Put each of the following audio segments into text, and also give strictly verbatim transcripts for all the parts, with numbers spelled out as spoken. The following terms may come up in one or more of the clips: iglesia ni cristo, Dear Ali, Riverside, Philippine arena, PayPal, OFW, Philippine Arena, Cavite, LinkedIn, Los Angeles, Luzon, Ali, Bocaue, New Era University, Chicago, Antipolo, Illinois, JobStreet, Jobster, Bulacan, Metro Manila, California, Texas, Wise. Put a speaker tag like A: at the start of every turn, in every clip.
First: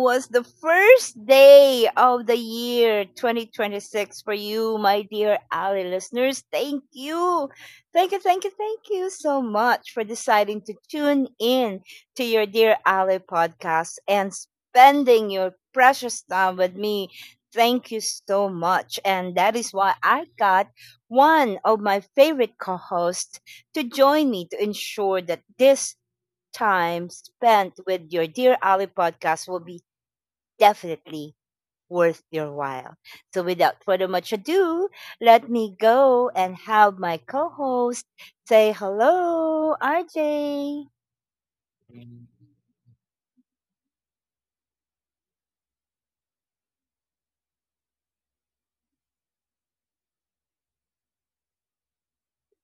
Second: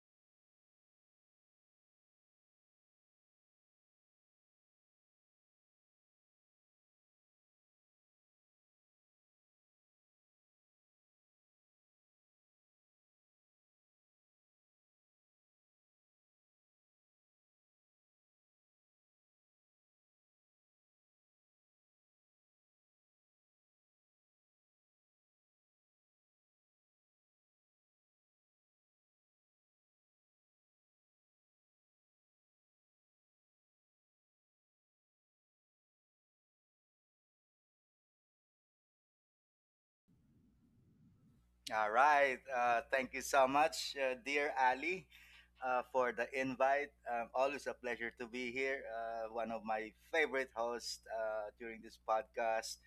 A: was the first day of the year twenty twenty-six for you, my dear Ali listeners? Thank you. Thank you, thank you, thank you so much for deciding to tune in to your Dear Ali podcast and spending your precious time with me. Thank you so much. And that is why I got one of my favorite co hosts to join me to ensure that this time spent with your Dear Ali podcast will be definitely worth your while. So, without further much ado, let me go and have my co host say hello, R J.
B: All right. Uh, thank you so much, uh, dear Ali, uh, for the invite. Um, always a pleasure to be here. Uh, one of my favorite hosts uh, during this podcast.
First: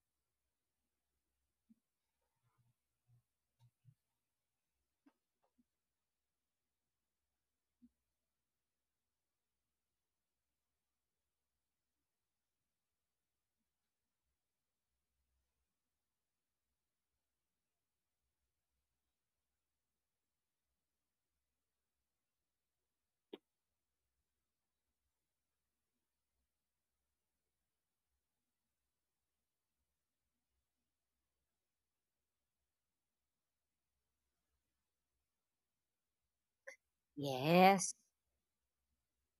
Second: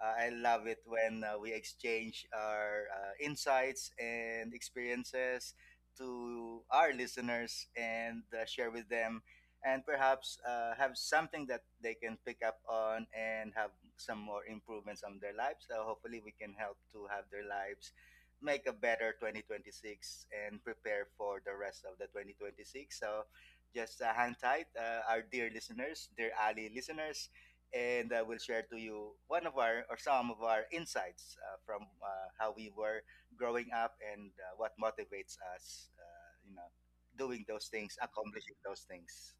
B: Uh, I love it when uh, we exchange our uh, insights and experiences to our listeners and uh, share with them, and perhaps uh, have something that they can pick up on and have some more improvements on their lives. So hopefully, we can help to have their lives make a better twenty twenty-six and prepare for the rest of the twenty twenty-six. So just uh, hang tight, uh, our dear listeners, dear Ali listeners, and uh, we'll share to you one of our or some of our insights uh, from uh, how we were growing up and uh, what motivates us, uh, you know, doing those
A: Yes,
B: things, accomplishing those things.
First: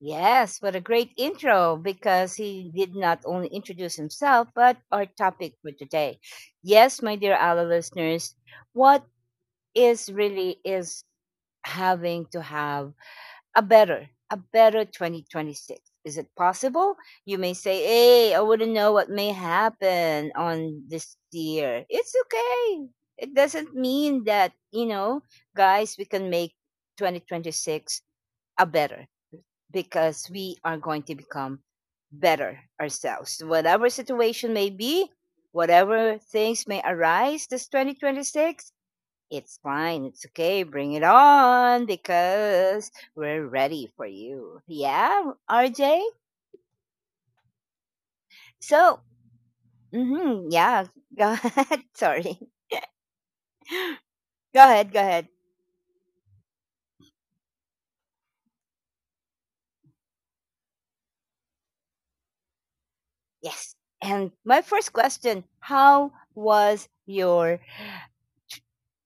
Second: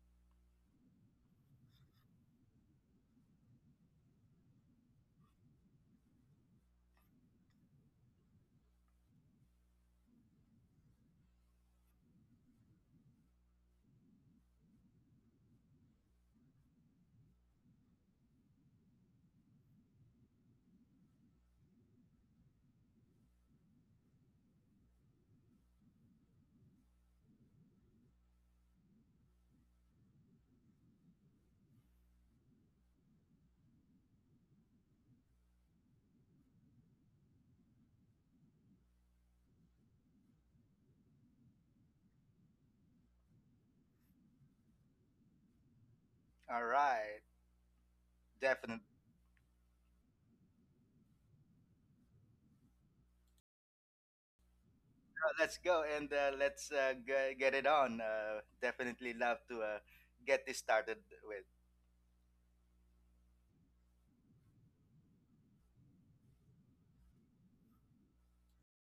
A: yes, what a great intro because he did not only introduce himself, but our topic for today. Yes, my dear Ali listeners, what is really is having to have a better a better twenty twenty-six. Is it possible? You may say, hey, I wouldn't know what may happen on this year. It's okay. It doesn't mean that, you know, guys, we can make twenty twenty-six a better, because we are going to become better ourselves. Whatever situation may be, whatever things may arise this twenty twenty-six, it's fine. It's okay. Bring it on, because we're ready for you. Yeah, R J?
B: All right, definitely.
A: So,
B: Uh,
A: hmm yeah, go ahead. Sorry. Go ahead. Go ahead.
B: Let's go and uh, let's uh, g- get it on. Uh, definitely love to uh, get this started with.
A: Yes. And my first question: how was your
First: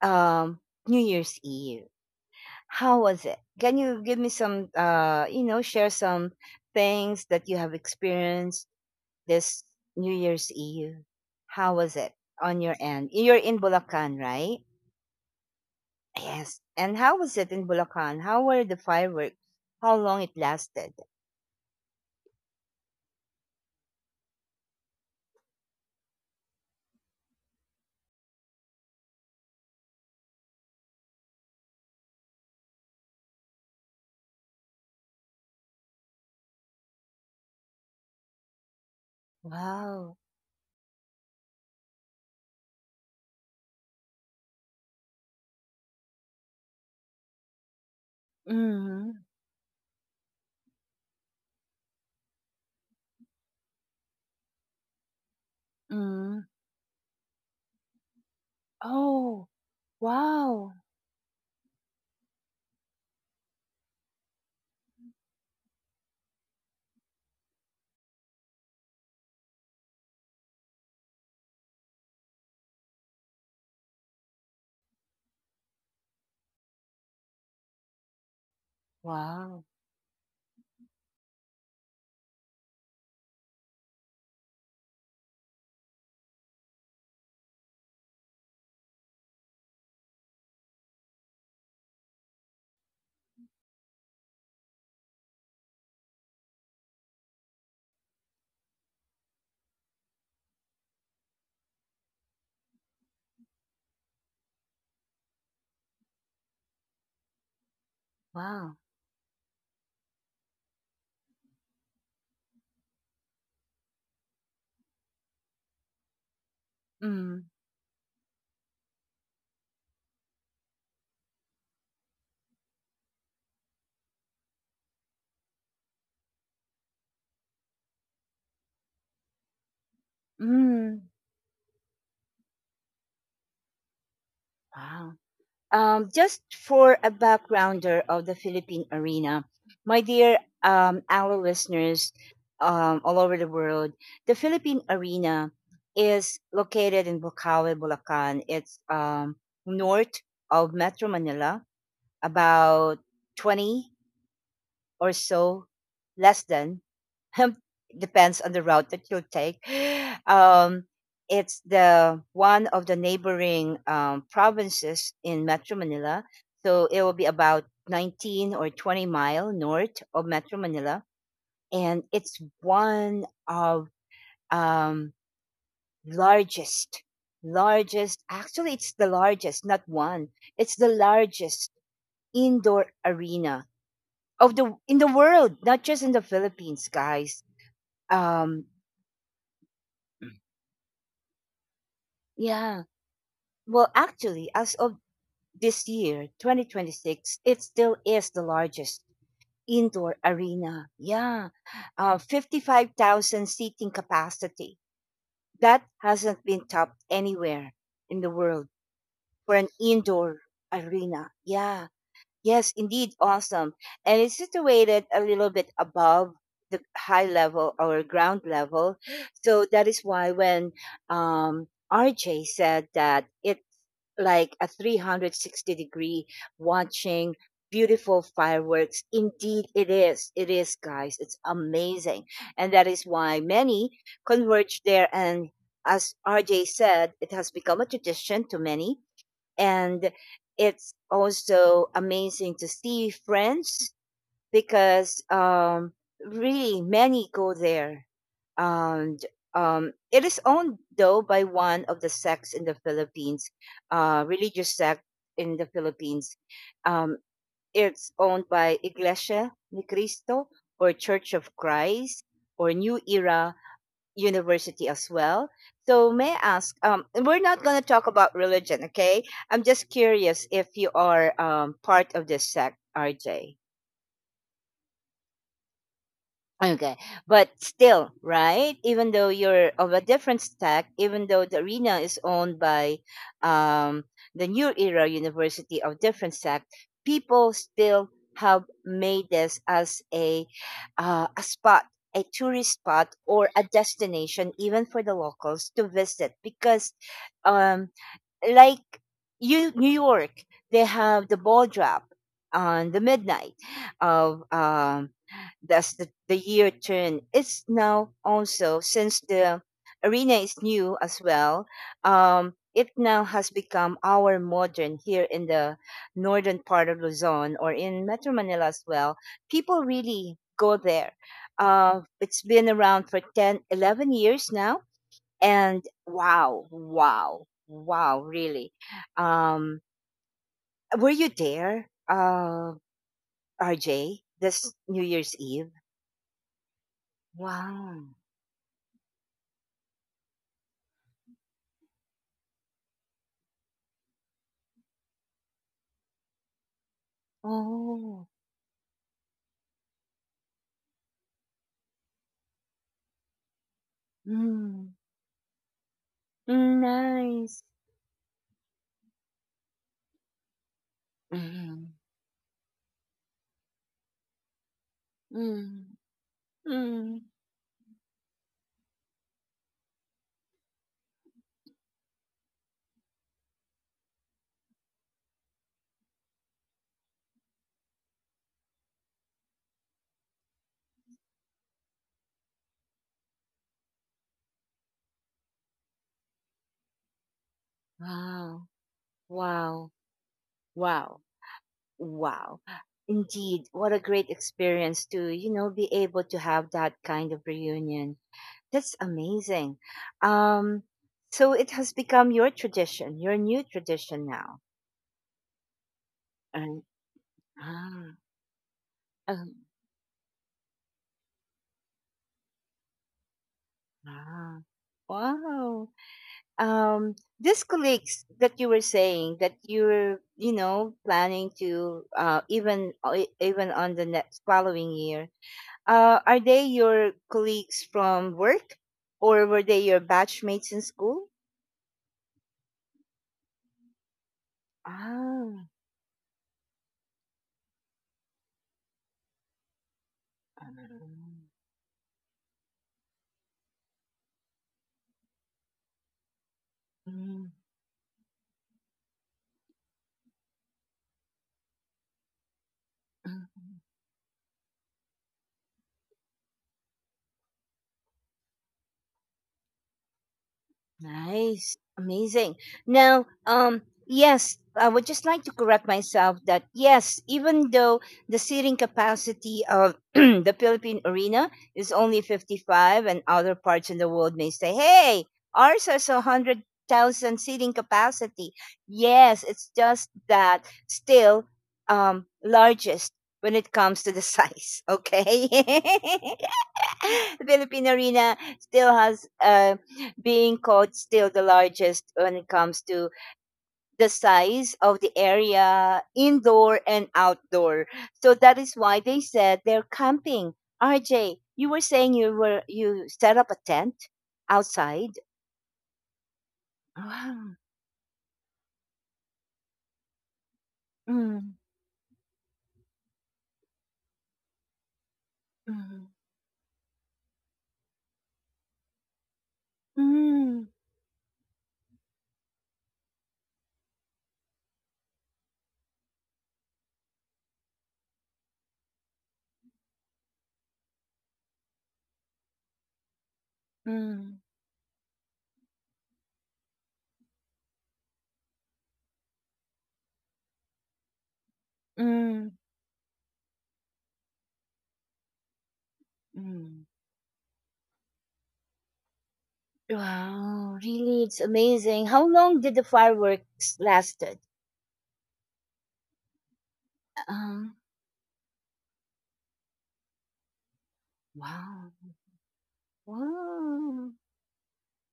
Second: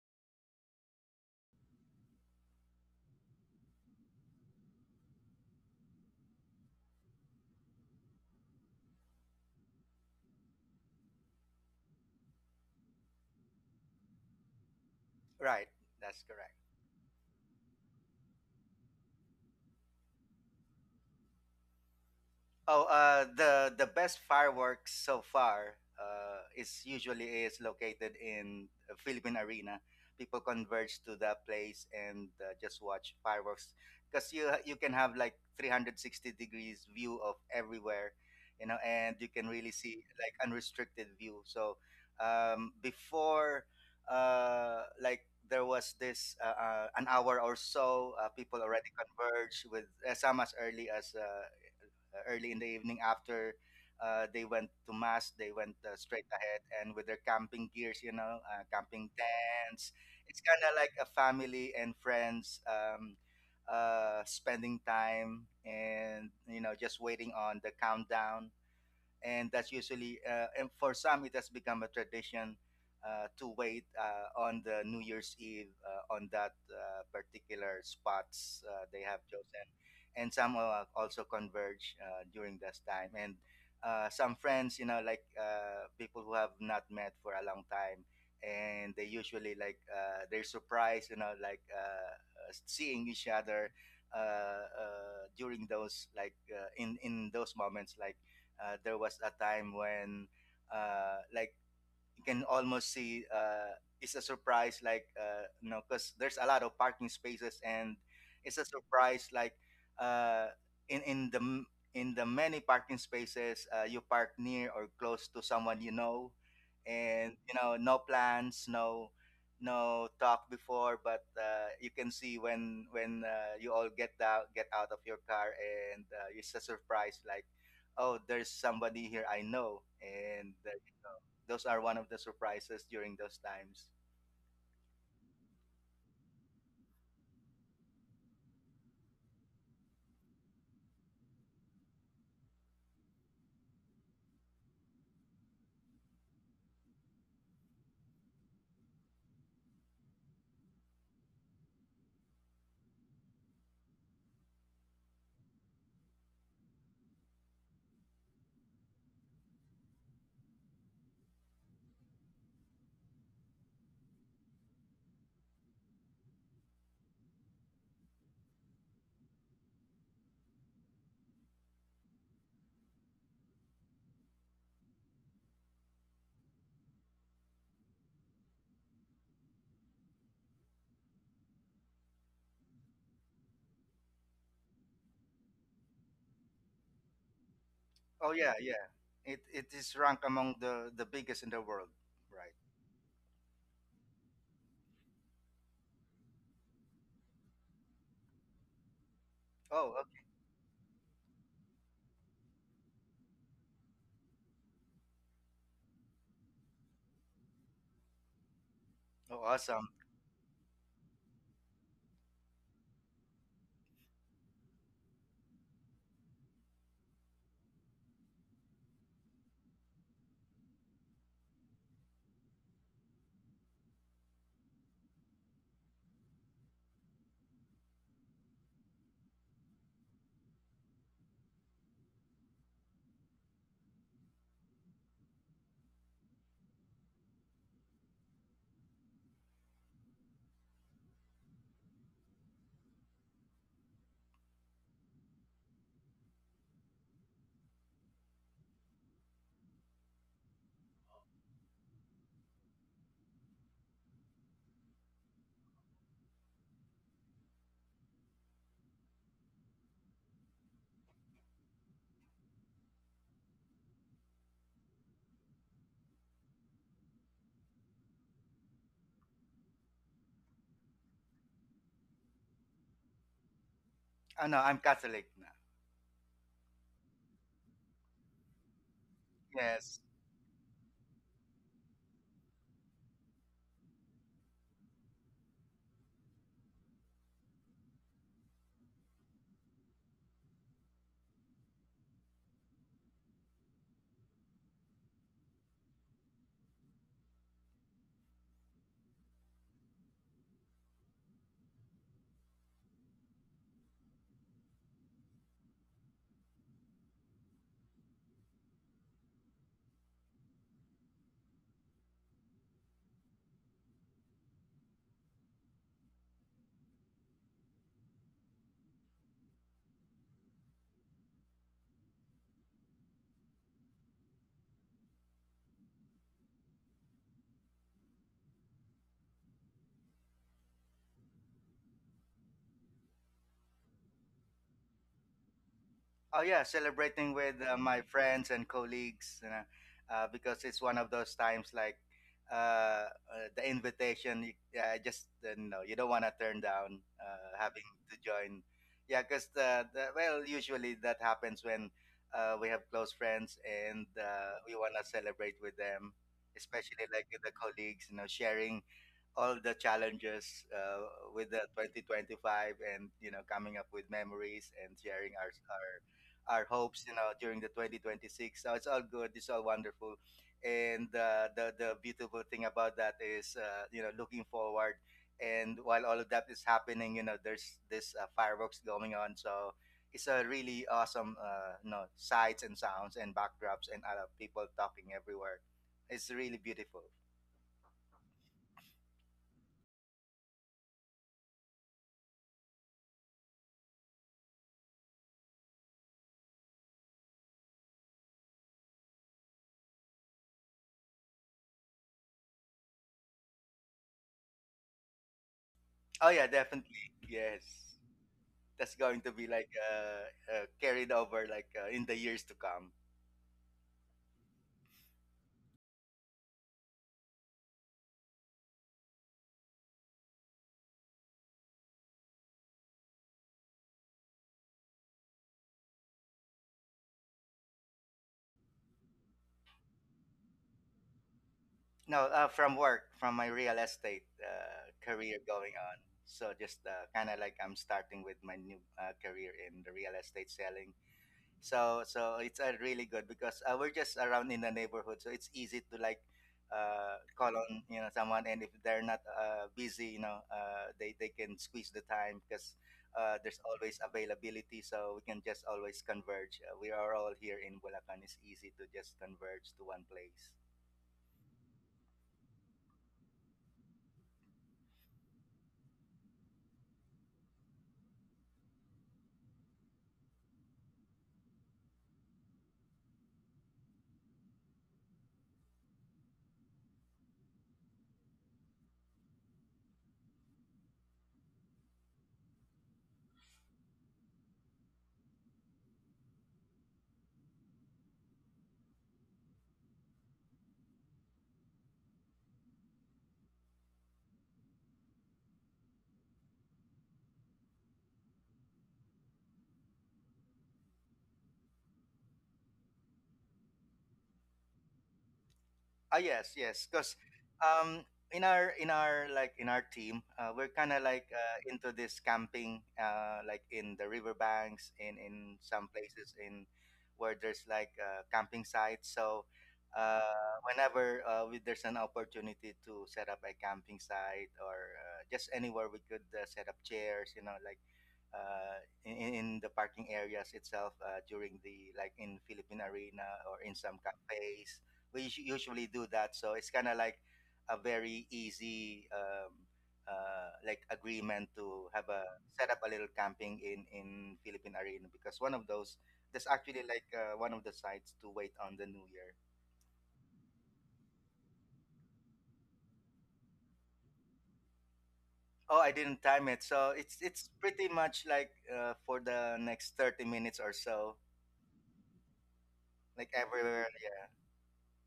A: um, New Year's Eve? How was it? Can you give me some, uh, you know, share some things that you have experienced this New Year's Eve? How was it on your end? You're in Bulacan, right?
B: Right. That's correct.
A: Yes. And how was it in Bulacan? How were the fireworks? How long it lasted?
B: Oh, uh, the the best fireworks so far uh, is usually is located in a Philippine Arena. People converge to that place and uh, just watch fireworks because you you can have like three hundred sixty degrees view of everywhere, you know, and you can really see
A: Wow.
B: like unrestricted view. So um, before, uh, like there was this uh, uh, an hour or so, uh, people already
A: Mm-hmm.
B: converge with uh, some as early as uh, uh, early in the evening after uh, they went to mass, they went uh, straight
A: Mm-hmm.
B: ahead and with their camping gears, you know, uh, camping
A: Oh,
B: tents. It's kind
A: wow.
B: of like a family and friends um, uh, spending time and you know just waiting on the countdown, and that's usually uh, and for some it has become a tradition uh, to wait uh, on the New Year's Eve uh, on that uh, particular spots uh, they have
A: Wow.
B: chosen, and some uh, also converge uh, during this time. And uh, some friends, you know, like uh, people who have not met for a long time, and they usually like uh, they're surprised, you know, like uh, uh, seeing each other uh, uh, during those, like uh, in in those moments, like uh, there was a time when, uh, like, you can almost see uh, it's a surprise, like uh, you know, because there's a lot of parking spaces, and it's a
A: Wow.
B: surprise, like uh, in in the m- in the many parking spaces, uh, you park near or close to someone you know, and you know, no plans, no no talk before, but uh, you can see when when uh, you all get out get out of your car, and uh, it's a surprise like, oh, there's somebody here I know. And uh,
A: Mm-hmm.
B: those are one of the surprises during those times.
A: Wow. Um, just for a backgrounder of the Philippine Arena, my dear um, our listeners um, all over the world, the Philippine Arena is located in Bocaue, Bulacan. It's um, north of Metro Manila, about twenty or so, less than depends on the route that you'll take. Um, it's the one of the neighboring um, provinces in Metro Manila. So it will be about nineteen or twenty mile north of Metro Manila. And it's one of um, largest, largest, actually it's the largest, not one. It's the largest indoor arena of the in the world, not just in the Philippines, guys.
B: Oh, yeah,
A: Um,
B: yeah. It it is ranked among the the biggest in the world, right?
A: yeah. Well, actually, as of this year, twenty twenty-six, it still is the largest
B: Oh,
A: indoor
B: okay.
A: arena. Yeah, uh, fifty-five thousand seating capacity. That hasn't been topped anywhere in the world
B: Oh,
A: for an
B: awesome.
A: indoor arena. Yeah. Yes, indeed, awesome. And it's situated a little bit above the high level or ground level. So that is why when um, R J said that it's like a three hundred sixty degree watching beautiful fireworks, indeed it is. It is, guys. It's amazing. And that is why many converge there. And as R J said, it has become a tradition to many, and it's also amazing to see friends, because um, really many go there. And um, it is owned though by one of the sects in the Philippines, uh, religious sect in the Philippines. um, it's owned by Iglesia Ni Cristo or Church of Christ, or New Era University as well. So may I ask, um, we're not going to talk about religion, okay? I'm just curious if you are um, part of this sect, R J.
B: Oh no, I'm Catholic now.
A: Okay, but still, right? Even though you're
B: Yes.
A: of a different stack, even though the arena is owned by um, the New Era University of Different Stack, people still have made this as a uh, a spot, a tourist spot, or a destination, even for the locals to visit, because um, like you, New York, they have the ball drop on the midnight of um, that's the, the year turn. It's now also since the arena is new as well. Um, it now has become our modern here in the northern part of Luzon or in Metro Manila as well. People really go there. Uh, it's been around for ten, eleven years now. And wow, wow, wow, really. Um, were you there, uh RJ, this New Year's Eve?
B: Oh yeah, celebrating with uh, my
A: Wow.
B: friends and colleagues, you know, uh, because it's one of those times, like uh, uh, the invitation. You, yeah, I just uh, no, you don't want to turn down uh, having to
A: Oh.
B: join. Yeah, because the, the well, usually that happens when uh, we have close friends and uh, we
A: Mm,
B: want to celebrate with them,
A: mm,
B: especially like with the
A: nice.
B: colleagues, you know, sharing all the challenges uh, with the
A: Mm,
B: twenty twenty-five and you know coming up with memories and sharing our,
A: mm,
B: our our hopes, you
A: mm.
B: know, during the twenty twenty-six. So it's all good. It's all wonderful. And uh, the, the beautiful thing about that is, uh, you know, looking forward. And while all of that is happening, you know, there's this uh, fireworks going on. So it's a really awesome, uh, you know, sights and sounds and backdrops and other people talking everywhere. It's really beautiful.
A: Wow, wow, wow, wow, indeed, what a great experience to, you know, be able to have that kind of reunion. That's amazing. Um, so it has become your tradition, your new tradition now.
B: Oh yeah,
A: Right?
B: definitely. Yes.
A: Ah,
B: That's going to be
A: um,
B: like uh, uh, carried over, like uh, in the years to come.
A: ah, wow. Um, these colleagues that you were saying that you're, you know, planning to uh, even uh, e, even on the next following year, uh, are they your colleagues from work, or were they your batchmates in school?
B: No, uh, from work, from my real estate uh, career going
A: Ah,
B: on. So just uh, kind of like I'm starting with my new uh, career in the real estate
A: ah,
B: selling. So so it's uh, really good because uh, we're just around in the neighborhood, so it's easy to like uh, call
A: mm,
B: on, you know someone, and if they're not uh, busy, you know, uh, they they can squeeze the time because uh, there's
A: mm.
B: always availability, so we can just always converge. Uh, we are all here in Bulacan. It's easy to just converge to one place.
A: Nice. Amazing. Now, um, yes, I would just like to correct myself that yes, even though the seating capacity of the Philippine Arena is only fifty-five, and other parts in the world may say, hey, ours has one hundred thousand seating capacity. Yes, it's just that still um, largest when it comes to the size, okay? The Philippine Arena still has uh, being called still the largest when it comes to the size of the area, indoor and outdoor. So that is why they said they're camping. R J, you were saying you were you set up a tent outside.
B: Ah, yes, yes. Because
A: Wow.
B: um, in our in our like in our team, uh, we're kind of like
A: Mm,
B: uh, into this camping, uh, like in the riverbanks, in in some
A: mm,
B: places in where there's like uh, camping sites. So uh,
A: mm,
B: whenever uh, we, there's an opportunity to set up a camping site or uh, just anywhere we could uh, set up chairs, you know, like uh, in, in in the parking areas itself, uh, during the like in Philippine Arena or in some
A: mm,
B: cafes, we usually do that. So it's kind of like a very easy um, uh, like agreement to have a
A: mm,
B: set up a little camping in in Philippine Arena because one of those, there's
A: mm.
B: actually like uh, one of the sites to wait on the new year.
A: Wow, really, it's amazing. How long did the fireworks lasted?
B: Oh, I didn't time it. So it's it's
A: Um,
B: pretty much like uh, for the next thirty minutes or so,
A: wow.
B: like everywhere,
A: Wow!
B: yeah.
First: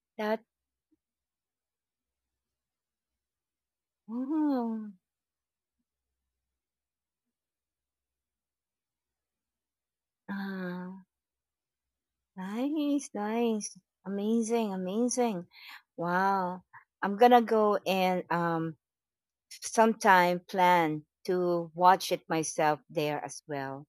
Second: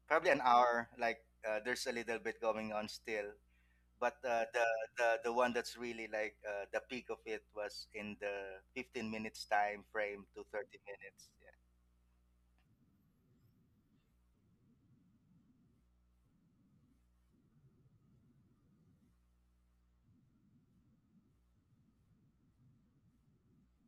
B: Probably an
A: That,
B: hour, like uh, there's a little bit going on still. But uh, the
A: wow!
B: the the one that's really like uh, the peak of it was in the fifteen minutes time frame to thirty
A: Ah,
B: minutes, yeah.
A: nice, nice. Amazing, amazing. Wow. I'm gonna go and um sometime plan to watch it myself there as well.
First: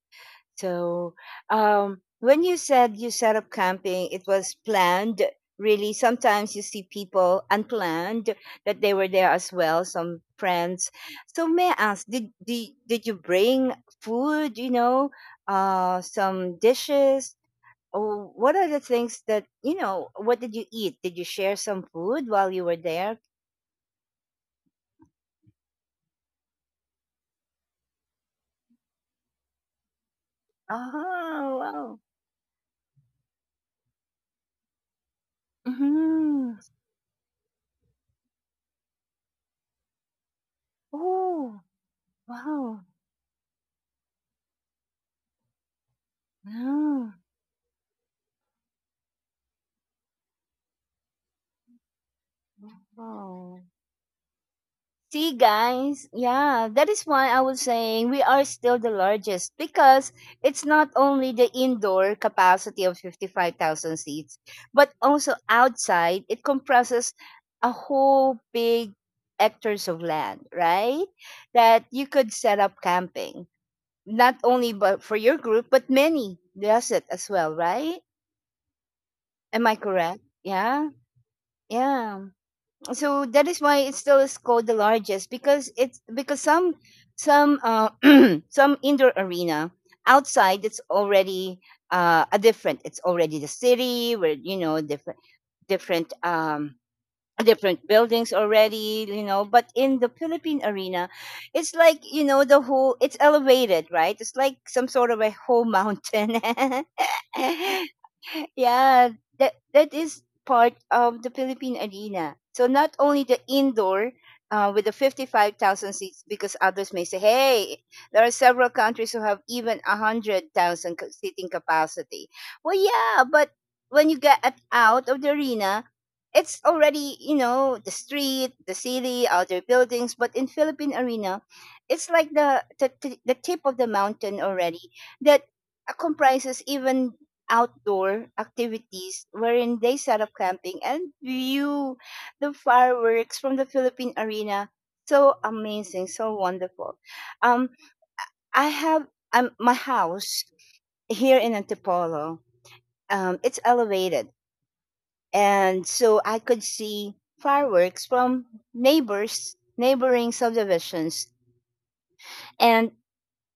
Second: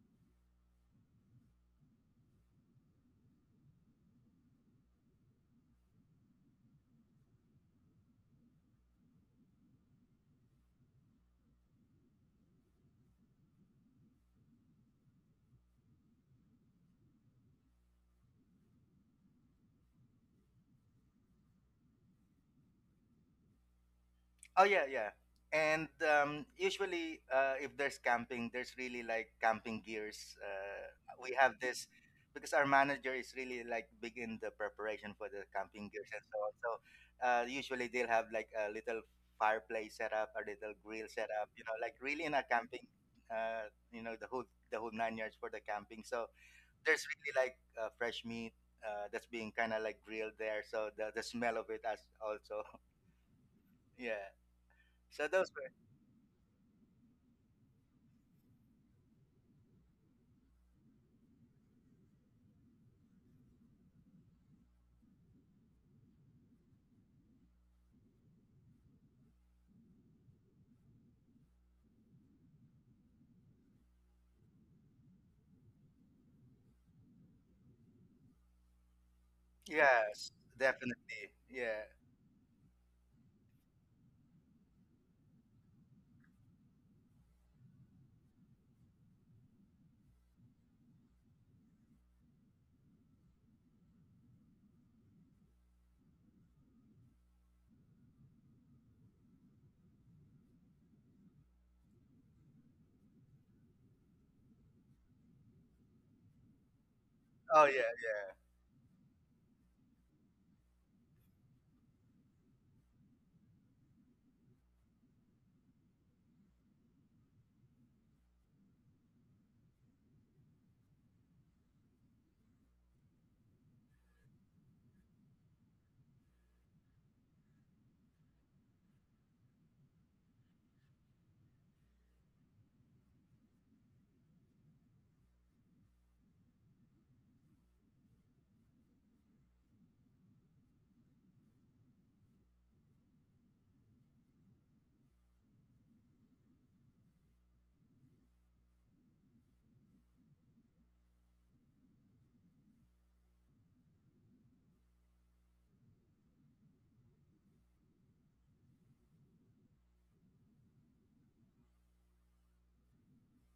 A: So, um, when you said you set up camping, it was planned. Really, sometimes you see people unplanned that they were there as well, some friends. So may I ask, did did, did you bring food? You know, uh, some dishes. Or what are the things that, you know, what did you eat? Did you share some food while you were there?
B: Oh yeah, yeah. And um, usually uh, if there's camping there's really like camping gears, uh, we have
A: Oh
B: this
A: wow!
B: because our manager is really like big in the preparation for the camping gears and so
A: Mm-hmm.
B: on. So uh, usually they'll have like a little fireplace set up, a little grill set up,
A: Oh
B: you know, like really in a
A: wow!
B: camping uh, you know, the whole the whole nine yards for the camping. So there's
A: Wow!
B: really like uh, fresh meat uh, that's being kind of like grilled there. So the, the smell of it as also,
A: Wow.
B: yeah. So
A: See,
B: those were,
A: guys, yeah, that is why I was saying we are still the largest because it's not only the indoor capacity of fifty-five thousand seats, but also outside, it comprises a whole big hectares of land, right? That you could set up camping, not only but for your group, but many does it as well, right? Am I correct?
B: yes,
A: Yeah,
B: definitely. Yeah.
A: yeah, so that is why it still is called the largest, because it's because some some uh, some indoor arena outside, it's already uh, a different, it's already the city where, you know, different different um different buildings already, you know. But in the Philippine Arena, it's like, you know, the whole, it's elevated, right? It's like some sort of a whole mountain.
B: Oh, yeah, yeah.
A: Yeah, that, that is part of the Philippine Arena. So not only the indoor uh, with the fifty-five thousand seats, because others may say, hey, there are several countries who have even one hundred thousand ca- seating capacity. Well, yeah, but when you get at- out of the arena, it's already, you know, the street, the city, other buildings. But in Philippine Arena, it's like the, the, the tip of the mountain already, that uh, comprises even outdoor activities wherein they set up camping and view the fireworks from the Philippine Arena. So amazing, so wonderful. Um, I have um, my house here in Antipolo. Um, it's elevated, and so I could see fireworks from neighbors, neighboring subdivisions, and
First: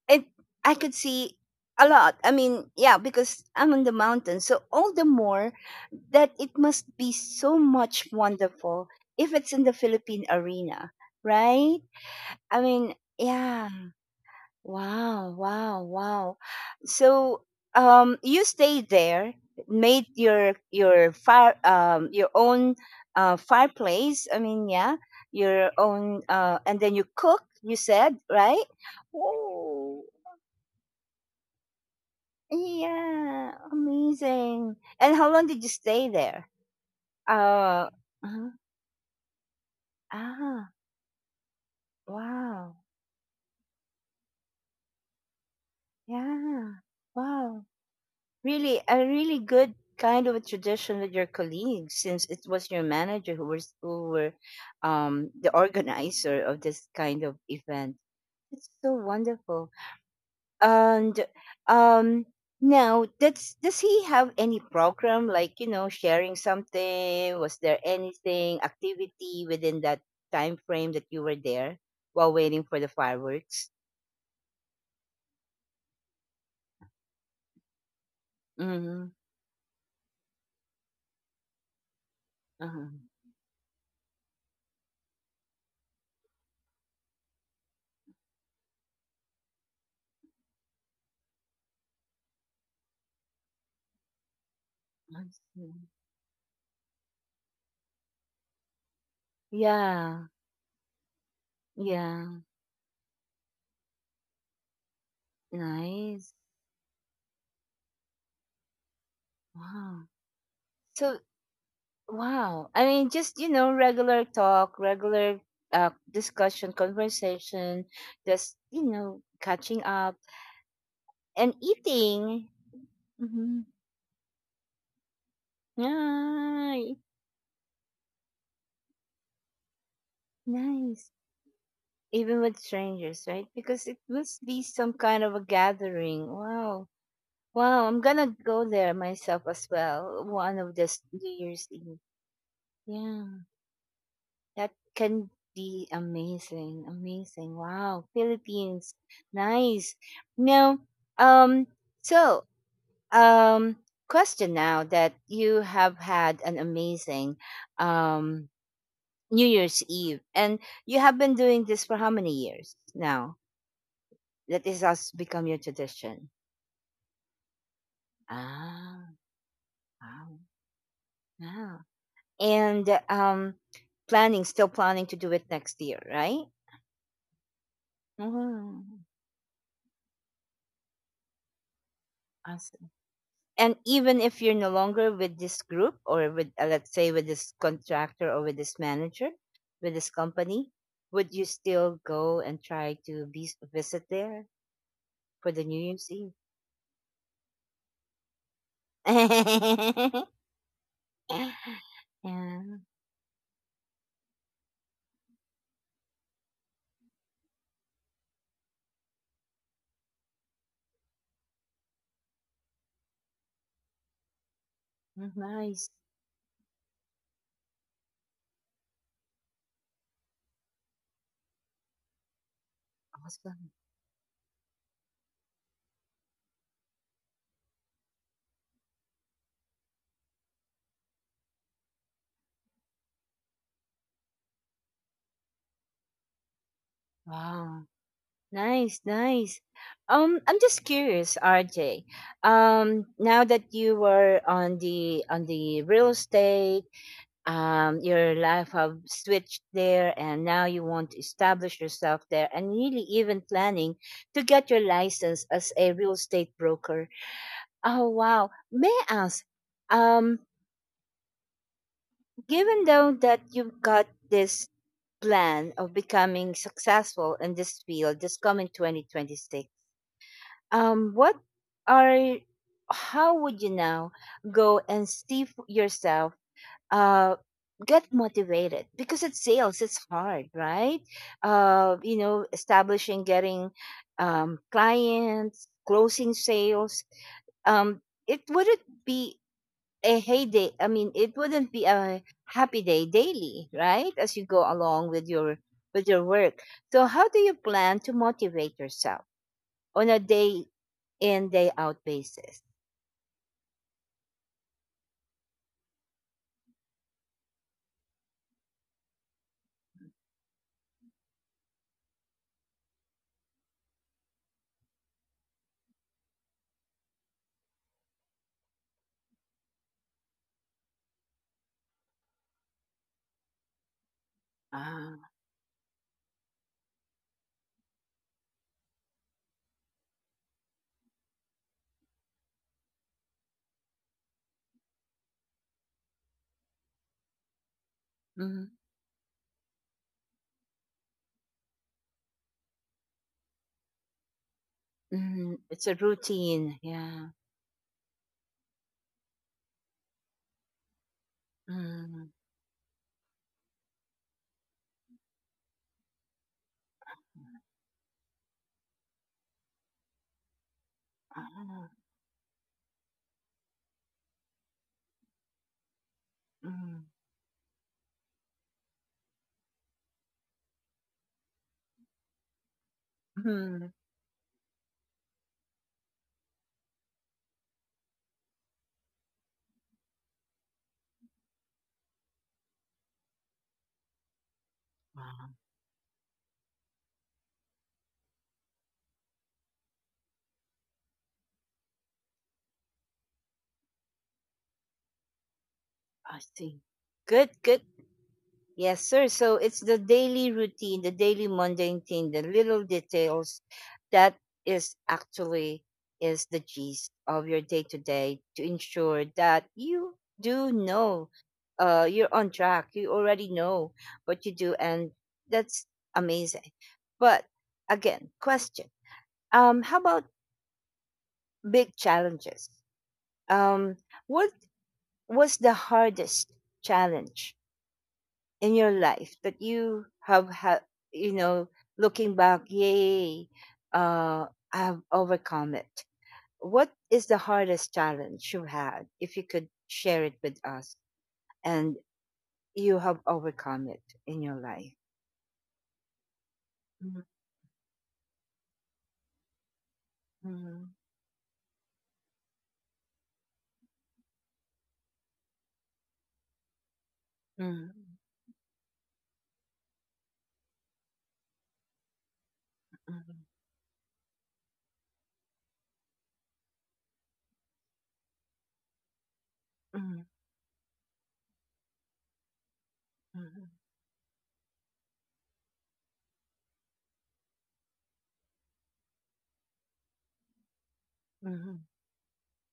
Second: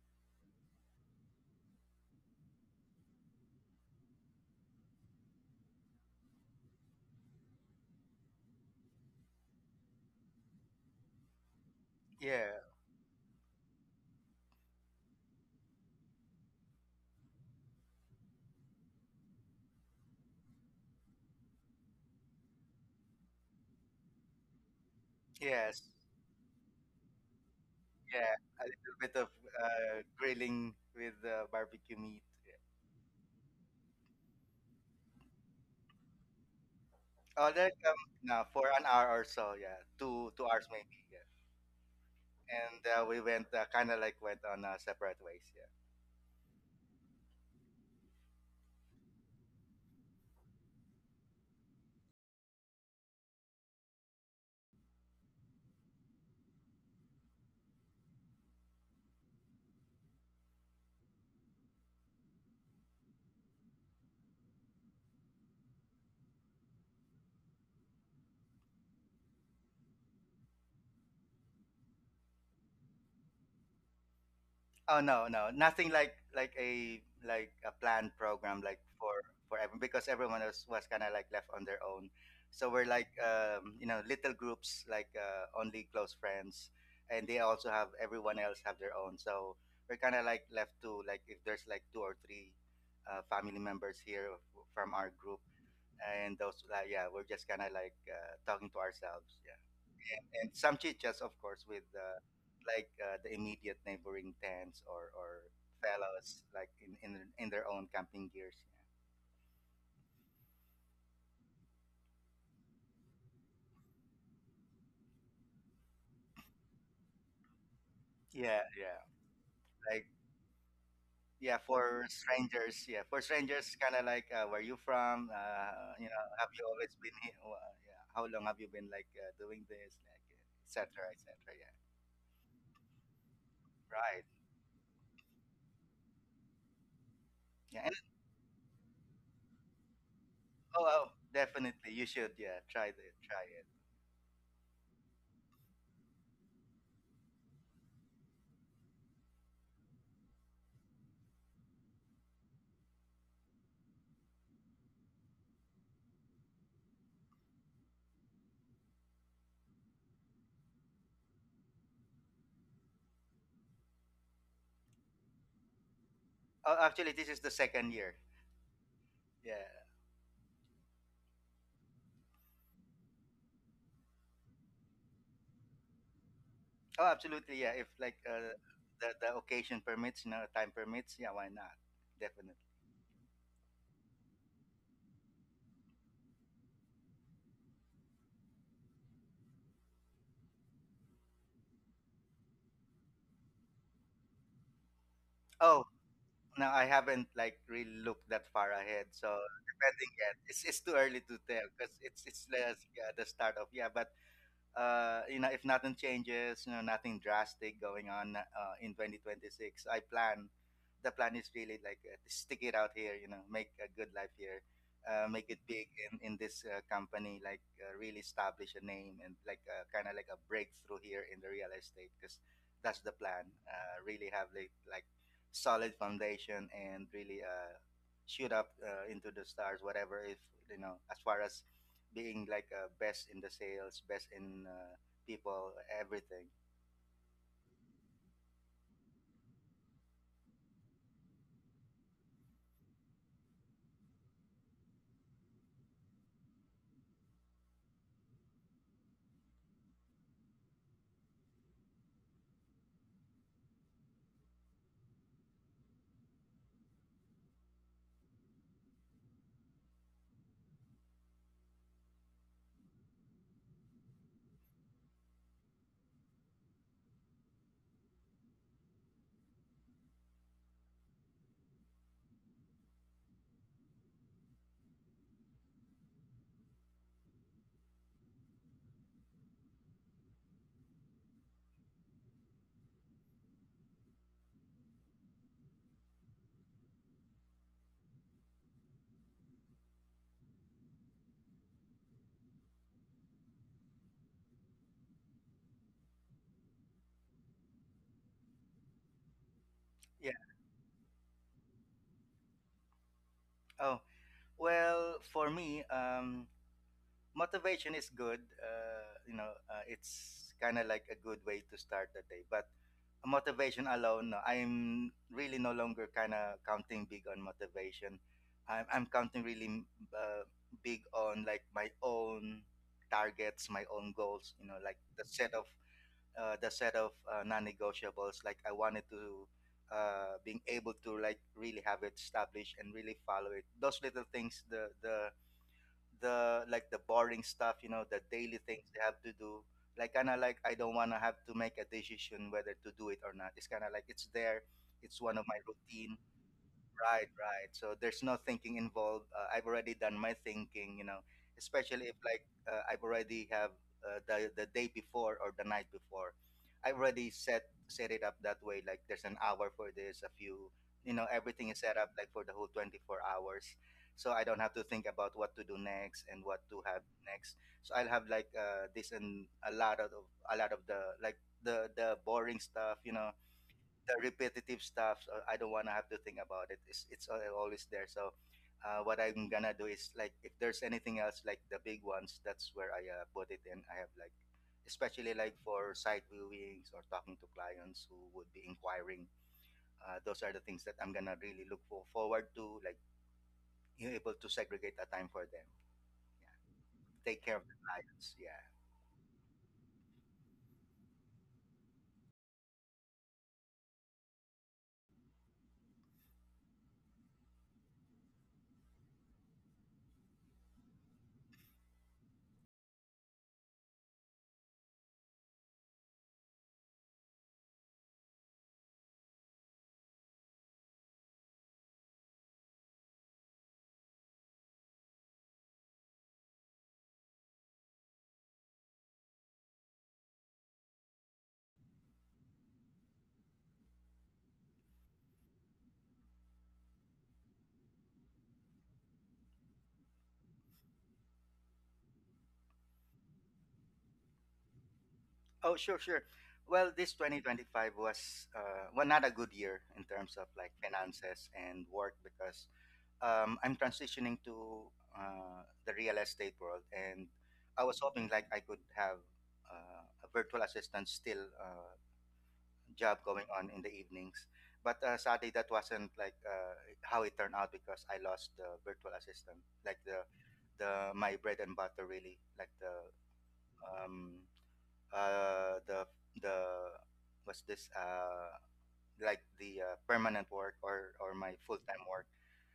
A: and I could see a lot. I mean, yeah, because I'm on the mountain, so all the more that it must be so much wonderful if it's in the Philippine Arena, right? I
B: Yeah,
A: mean, yeah. Wow, wow, wow. So, um, you stayed there, made your your fire, um, your own uh, fireplace. I mean, yeah, your
B: yes.
A: own, uh, and then you cook, you said,
B: Yeah, a
A: right?
B: little bit of uh,
A: Oh,
B: grilling with uh, barbecue meat. Yeah.
A: yeah, amazing. And how long did you stay there?
B: Oh, that
A: Uh,
B: um, no,
A: uh,
B: for an hour or so, yeah, two two hours
A: ah,
B: maybe. Yeah.
A: wow.
B: And uh, we went uh, kind of like went on uh, separate ways, yeah.
A: Yeah, wow. Really, a really good kind of a tradition with your colleagues, since it was your manager who was who were um the organizer of this kind of event. It's so wonderful. And um now, does does he have any program like, you know, sharing something? Was there anything activity within that time frame that you were there while waiting for the fireworks?
B: Oh no, no, nothing like like a like a planned program, like
A: Mm-hmm.
B: for for everyone, because everyone was was kind of like left on their own. So
A: Uh-huh.
B: we're like um, you know, little groups, like uh, only close friends, and they also have everyone else have their own. So we're kind of like left to, like if there's like two or three uh, family members here uh, from our
A: I
B: group,
A: see.
B: and those, like, yeah, we're just kind of like uh, talking to ourselves, yeah. and,
A: Yeah,
B: and some chit-chats, of course, with uh,
A: yeah,
B: like uh, the immediate neighboring tents, or, or
A: nice,
B: fellows, like in, in in their own camping gears.
A: wow. So wow, I mean, just, you know, regular talk, regular uh, discussion, conversation, just,
B: Yeah,
A: you
B: yeah.
A: know, catching
B: Like,
A: up. And
B: yeah, for
A: eating.
B: strangers, yeah, for
A: Mhm.
B: strangers, kind of like, uh, where you from? Uh, you know, have you always
A: Right.
B: been here? Well, yeah. How long have you been like uh, doing this? Like, et cetera
A: Nice.
B: et cetera. Yeah,
A: Even with strangers, right? Because it
B: right.
A: must be some kind of a gathering. Wow.
B: Yeah,
A: Wow,
B: and
A: I'm gonna go there myself as well, one of
B: oh,
A: this
B: oh,
A: New Year's
B: definitely,
A: Eve.
B: you should. Yeah, try the
A: Yeah.
B: try it.
A: That can be amazing. Amazing. Wow. Philippines. Nice. Now, um, so um question, now that you have had an amazing um New Year's Eve. And you have been doing this for how many years now? That is has become your tradition.
B: Oh, actually, this is the second year.
A: Ah,
B: Yeah,
A: wow. Wow. And um planning, still planning to do it next year, right?
B: oh, absolutely. Yeah, if like uh,
A: Oh,
B: the the occasion permits, you know, time permits, yeah, why not? Definitely.
A: awesome. And even if you're no longer with this group or with uh, let's say with this contractor or with this manager, with this company, would you still go and try to be visit there for the New
B: Oh,
A: Year's Eve?
B: no, I haven't like really looked that far ahead. So depending, yeah, it's it's too early to
A: Yeah.
B: tell because it's it's the, yeah, the start of, yeah. But uh, you know, if nothing changes, you know, nothing drastic going on uh, in twenty twenty-six, I plan. The plan is really like uh, to stick it out here, you know, make a good life here, uh, make it big
A: Nice.
B: in, in this uh, company, like uh, really establish a name and like uh, kind of like a breakthrough here in the real estate, because that's the plan.
A: Awesome.
B: Uh, really have like, like solid foundation, and really uh, shoot up uh, into the stars, whatever, if, you know, as far as being like uh, best in the sales, best in uh, people, everything.
A: Wow. Nice, nice. Um, I'm just curious, R J. Um, now that you were on the on the real estate, um, your life have switched there, and now you want to establish yourself there, and really even planning to get your license as a real estate broker. Oh wow! May I ask, um, given though that you've got this plan of becoming successful in this field this coming two thousand twenty-six, um what are, how would you now go and see f- yourself, uh get motivated? Because it's sales, it's hard, right? Uh you know, establishing, getting um clients, closing sales, um it wouldn't be a heyday. I mean, it wouldn't be a happy day daily, right? As you go along with your with your work. So, how do you plan to motivate yourself on a
B: Yeah.
A: day in day out basis?
B: Oh, well, for me, um, motivation is good. Uh, you know, uh, it's kind of like a good way to start the day. But motivation alone, no, I'm really no longer kind of counting big on motivation. I'm, I'm counting really mm, uh, big on like my own targets, my own goals. You know, like
A: Ah,
B: the set of uh, the set of uh, non-negotiables. Like I wanted to uh, being able to like really have it established and really follow it. Those little things, the the the like the boring stuff, you know, the daily
A: mm,
B: things they have to do. Like kind of like I don't want to have to make a decision whether to do it or not. It's kind of like it's there. It's one of my
A: mm, it's a
B: routine.
A: routine.
B: Right,
A: Yeah.
B: right. So there's no thinking involved. Uh, I've already done my thinking, you know, especially if
A: Mm,
B: like uh, I've already have uh, the the day before or the night before. I already set set it up that way. Like there's an hour for this, a few, you know, everything is
A: ah,
B: set up like for the whole twenty-four hours. So I don't have to think about what to do next and what to
A: mm,
B: have next. So I'll have like uh, this and a lot of a lot of the like the the boring stuff, you know,
A: mm.
B: the repetitive stuff. So I don't want to have to think about it. It's it's al- always there. So uh, what I'm gonna do is like if there's anything else like the big ones, that's where I uh, put it in. I have like especially
A: Wow,
B: like for site viewings or talking to clients who would be inquiring. Uh, those are the things that I'm gonna really look for, forward to. Like you're able to segregate a time for them,
A: I see.
B: take
A: Good,
B: care of the
A: good.
B: clients. Yeah.
A: Yes, sir. So it's the daily routine, the daily mundane thing, the little details that is actually is the gist of your day to day, to ensure that you do know, uh you're on track. You already know what you do, and that's amazing. But again, question. Um how about big challenges? Um what was the hardest challenge in your life that you have had, you know, looking back, yay, uh, I have overcome it. What is the hardest challenge you had, if you could share it with us, and you have overcome it in your life?
B: Oh, sure, sure. Well, this
A: Mhm,
B: twenty twenty-five was uh, well not a good year in terms of like
A: mhm,
B: finances and work because um, I'm transitioning to uh, the real estate world, and I was hoping like I could have uh, a virtual assistant still uh, job
A: mhm,
B: going on in the evenings. But uh, sadly, that wasn't like uh, how it turned out because I lost the virtual assistant, like the
A: mhm,
B: the my bread and butter really, like the um, uh, the the what's this uh, like the uh, permanent work or or
A: mhm,
B: my full
A: mhm,
B: time work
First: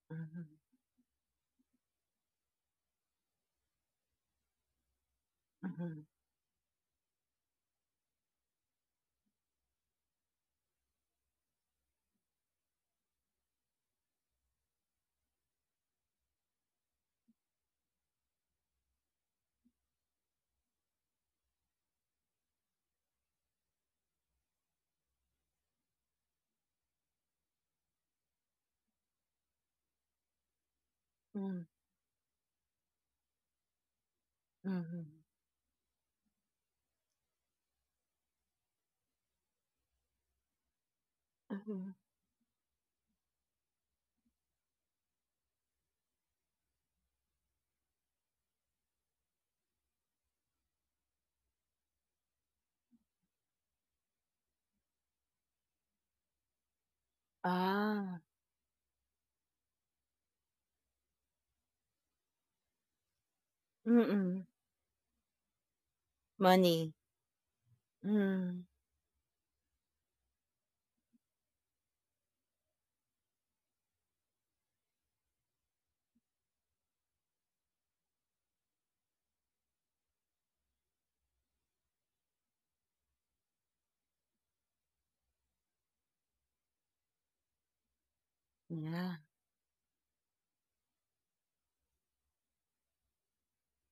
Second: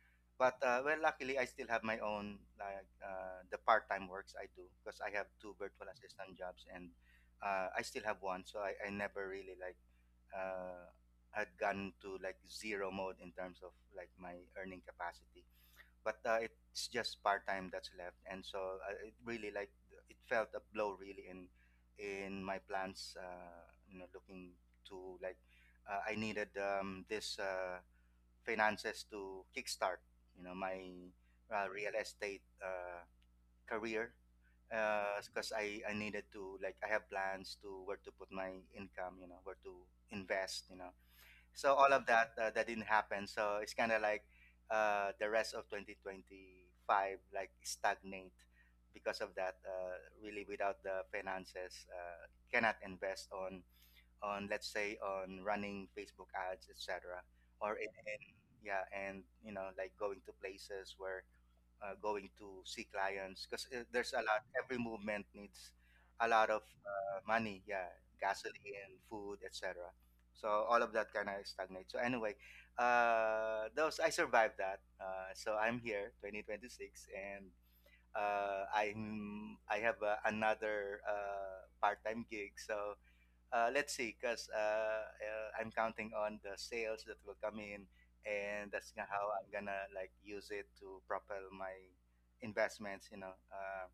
A: mhm,
B: but uh, well, luckily I still have my own like uh, the part-time works I do because I have two virtual
A: mhm,
B: assistant jobs and uh, I still have one, so I, I never really like uh, had gone to like zero mode in terms of like my earning capacity. But uh, it's just part-time that's left, and so uh, it really like it felt a blow really in in my plans. Uh, you know, looking to like uh, I needed um, this. Uh, finances to kickstart, you know, my
A: mhm, mhm,
B: uh, real estate uh, career.
A: mhm,
B: Because I, I needed to like I have plans to where to put my income, you know, where to invest, you know. So
A: mhm.
B: all of that uh, that didn't happen. So it's kind of like uh, the rest of twenty twenty-five like stagnate because of that. Uh, really, without the finances, uh, cannot invest on on let's say on running Facebook ads, et cetera. Or in, in
A: Ah,
B: yeah, and you know like going to places where uh, going to see clients because there's a lot.
A: mm-mm.
B: Every movement needs a lot of
A: Money.
B: uh, money. Yeah,
A: Mm,
B: gasoline, food, et cetera. So all of that kind of stagnates. So anyway, uh, those I survived that. Uh, so I'm here, twenty twenty-six, and uh, I'm I have uh, another uh, part-time gig. So uh, let's see, because uh, uh, I'm counting on the sales that will come in, and that's gonna-
A: yeah,
B: how I'm gonna like use it to propel my investments. You know, uh,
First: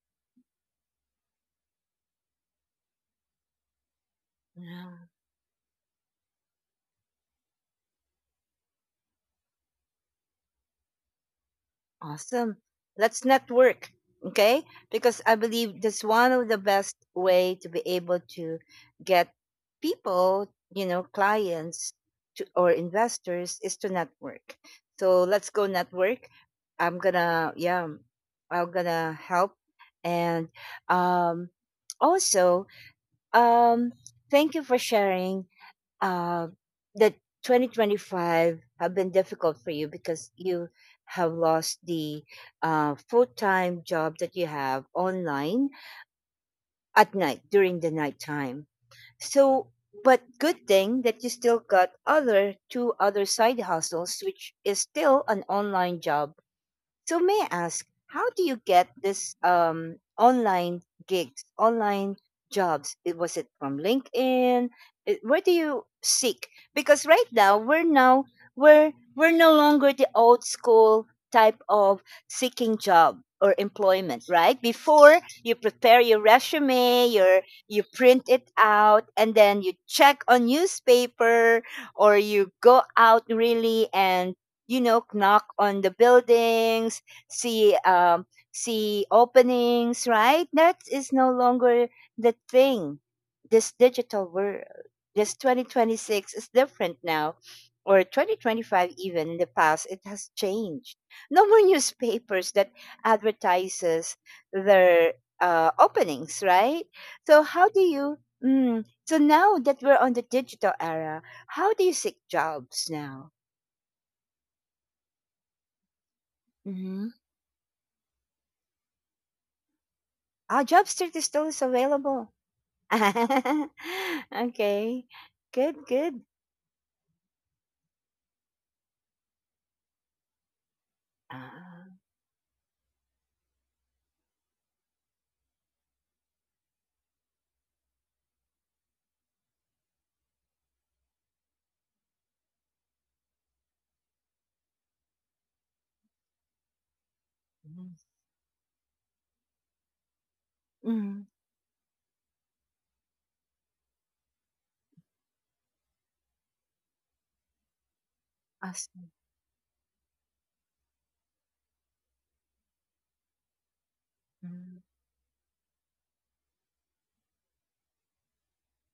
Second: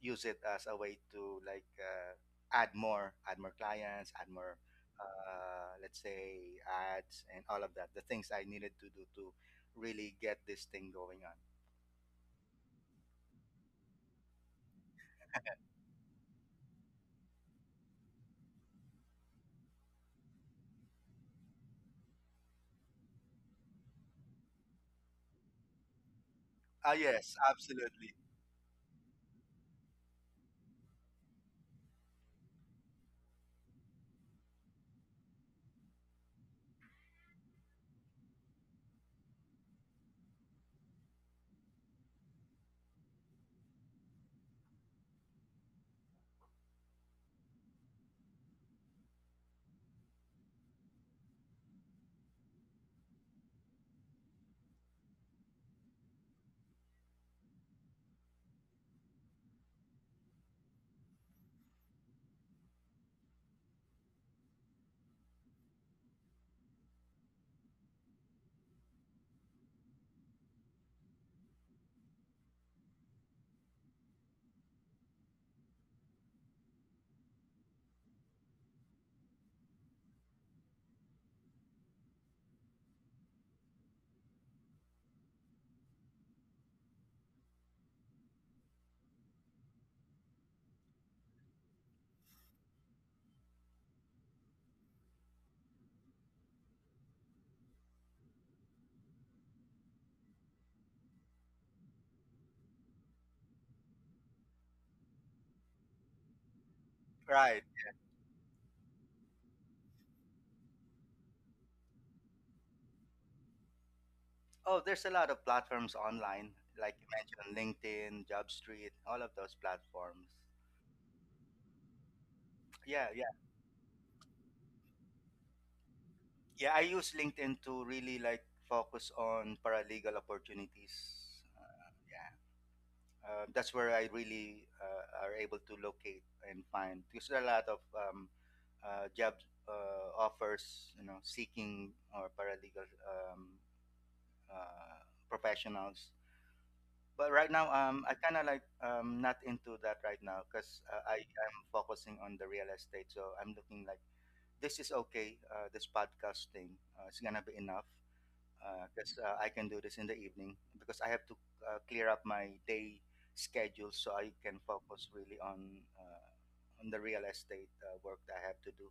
B: use it as a way to like uh, add more, add more clients, add more,
A: yeah.
B: uh, let's say ads and all of that. The things I needed to do to really get this thing going on.
A: Awesome. Let's network. Okay? Because I believe that's one of the best way to be able to get people, you know, clients to, or investors, is to network. So let's go network.
B: Ah,
A: I'm
B: yes,
A: gonna, yeah,
B: absolutely.
A: I'm gonna help. And um, also, um, thank you for sharing uh, that twenty twenty-five have been difficult for you because you have lost the uh, full-time job that you have online at night during the nighttime. So, but good thing that you still got other two other side hustles, which is still an online job. So may I ask, how do you get this um online gigs, online jobs? It was it from LinkedIn? It, where do you seek? Because right now we're now we're we're no longer the old school type of seeking job or employment, right? Before, you prepare your resume, your, you print it out, and then you check on newspaper, or you go out really and, you know, knock on the buildings, see um see openings, right? That is no longer the thing. This digital world, this twenty twenty-six, is different now, or twenty twenty-five. Even in the past, it has changed. No more newspapers that advertises their uh, openings, right? So
B: Right.
A: how do you, mm, so now that we're on the digital era, how do you seek jobs now?
B: Oh, there's a lot of platforms online, like
A: Mm-hmm.
B: you mentioned, LinkedIn, JobStreet, all of those platforms.
A: Oh, Jobster is still is available.
B: Yeah, yeah,
A: Okay. Good, good.
B: yeah. I use LinkedIn to really like focus on paralegal opportunities.
A: Ah,
B: Uh, yeah, uh, that's where I really uh, are able to locate and find because there are a lot of um, uh, job uh, offers, you know, seeking or paralegal um, uh, professionals. But right now,
A: mm,
B: um I kind of like, um not into that right now because uh, I
A: mm,
B: am focusing on the real estate, so I'm looking like this is okay. Uh, this podcast thing, uh, it's gonna be enough
A: I
B: because uh,
A: see.
B: 'cause, uh, I can do this in the evening because I have to uh, clear up my day schedule so I can
A: Mm,
B: focus really on uh, on the real estate uh, work that I have to do,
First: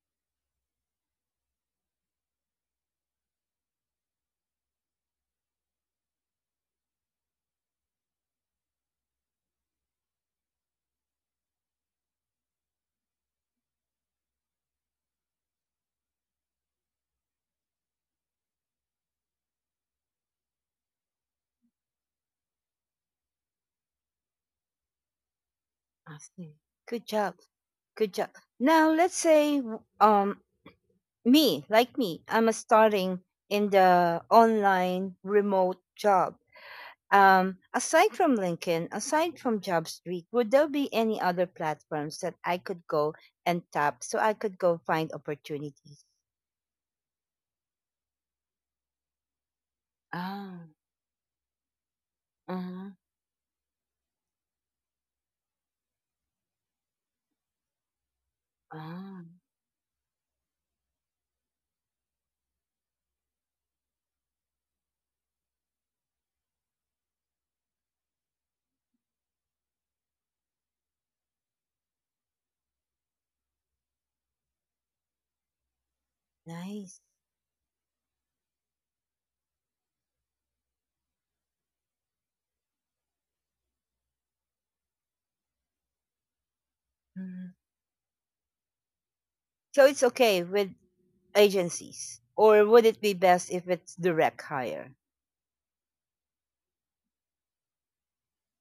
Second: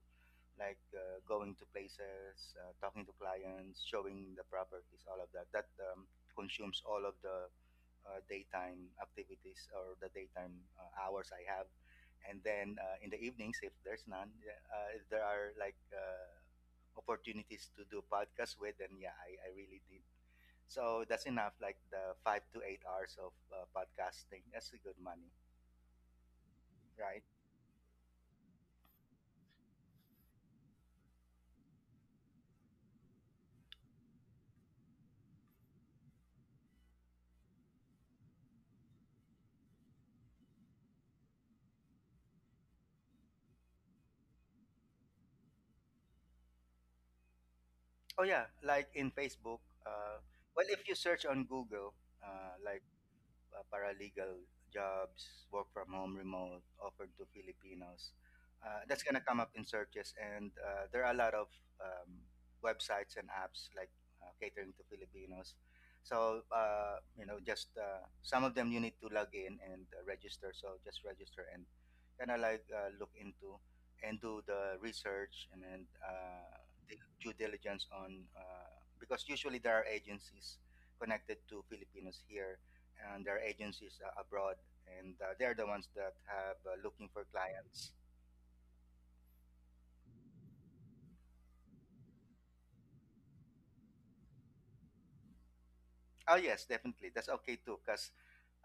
B: like uh, going to places, uh, talking to clients, showing the properties, all of that, that um, consumes all of the uh, daytime activities or the daytime uh, hours I have. And then uh, in the evenings, if there's none, yeah, uh, if there are like uh, opportunities to do podcasts with, then yeah, I, I really did. So that's enough, like the five to eight hours of uh, podcasting. That's a good money,
A: I see. Good
B: right?
A: job. Good job. Now let's say um me, like me, I'm a starting in the online remote job. Um, aside from LinkedIn, aside from JobStreet, would there be any other platforms that I could go and tap so I could go find opportunities?
B: Oh yeah, like in Facebook. Uh, well,
A: Ah,
B: if you search on Google, uh, like
A: uh,
B: uh, paralegal jobs, work from home, remote offered to Filipinos. Uh, that's gonna
A: ah,
B: come up in searches, and uh, there are a lot of um, websites and apps like uh, catering to Filipinos. So uh, you know, just uh, some of them you need to log in and uh, register. So just register and kind of like uh, look into and do the research and then uh, the
A: nice.
B: due diligence on uh, because usually there are agencies connected to Filipinos here and their agencies uh, abroad, and uh, they're the ones that have uh, looking for
A: Mhm.
B: clients.
A: So it's okay with agencies, or would it be best if it's direct hire?
B: Oh yes, definitely, that's okay too, because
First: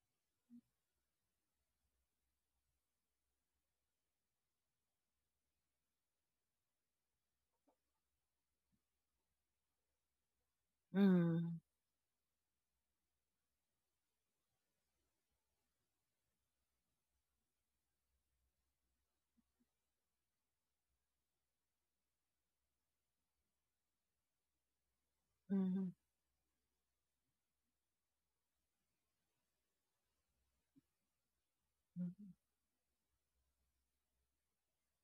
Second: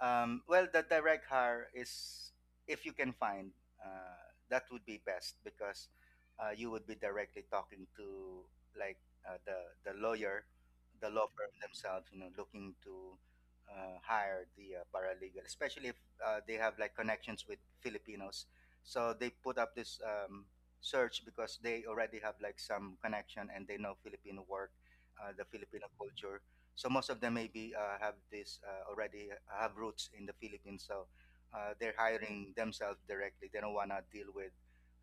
B: um, well, the direct hire is if you can find uh, that would be best because uh, you would be directly talking to like uh, the the lawyer, the law firm
A: Mm,
B: themselves. You know, looking to uh, hire the uh, paralegal, especially if uh, they have like connections with Filipinos. So they put up this um, search because they already have like some connection and they know Filipino work, uh, the Filipino
A: mhm,
B: culture. So most of them maybe uh, have this uh, already uh, have roots in the Philippines. So uh, they're
A: mhm.
B: hiring themselves directly. They don't wanna deal with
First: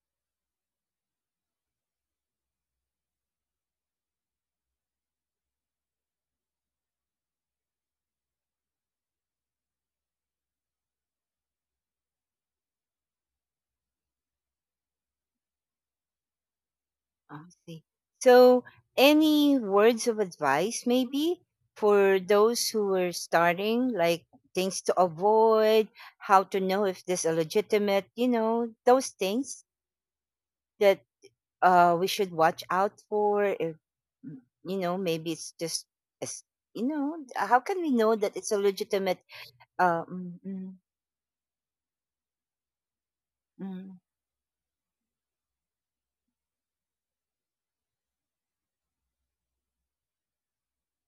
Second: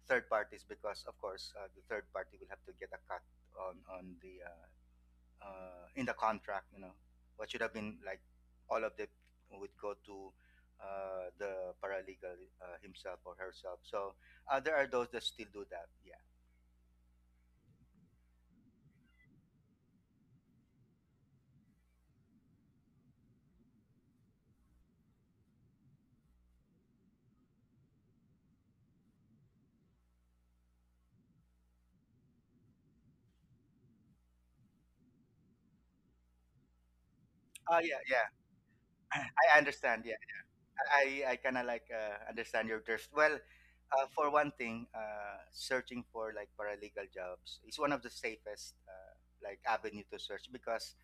B: third parties because, of course, uh, the third party will have to get a cut on on the uh, uh, in the contract. You know, what should have been like all of the would go to uh, the paralegal uh, himself or herself. So uh, there are those that still do that. Yeah.
A: I see. So, any words of advice, maybe, for those who are starting, like things to avoid, how to know if this is legitimate, you know, those things that, uh we should watch out for? If, mm, you know, maybe it's just as, you know, how
B: Oh,
A: can we
B: yeah,
A: know
B: yeah.
A: that it's a legitimate,
B: I
A: uh
B: understand, yeah.
A: mm, mm,
B: I I kind of like uh, understand your thirst. Well,
A: mm,
B: uh, for one thing, uh, searching for like paralegal jobs is one of the safest uh, like avenue to search because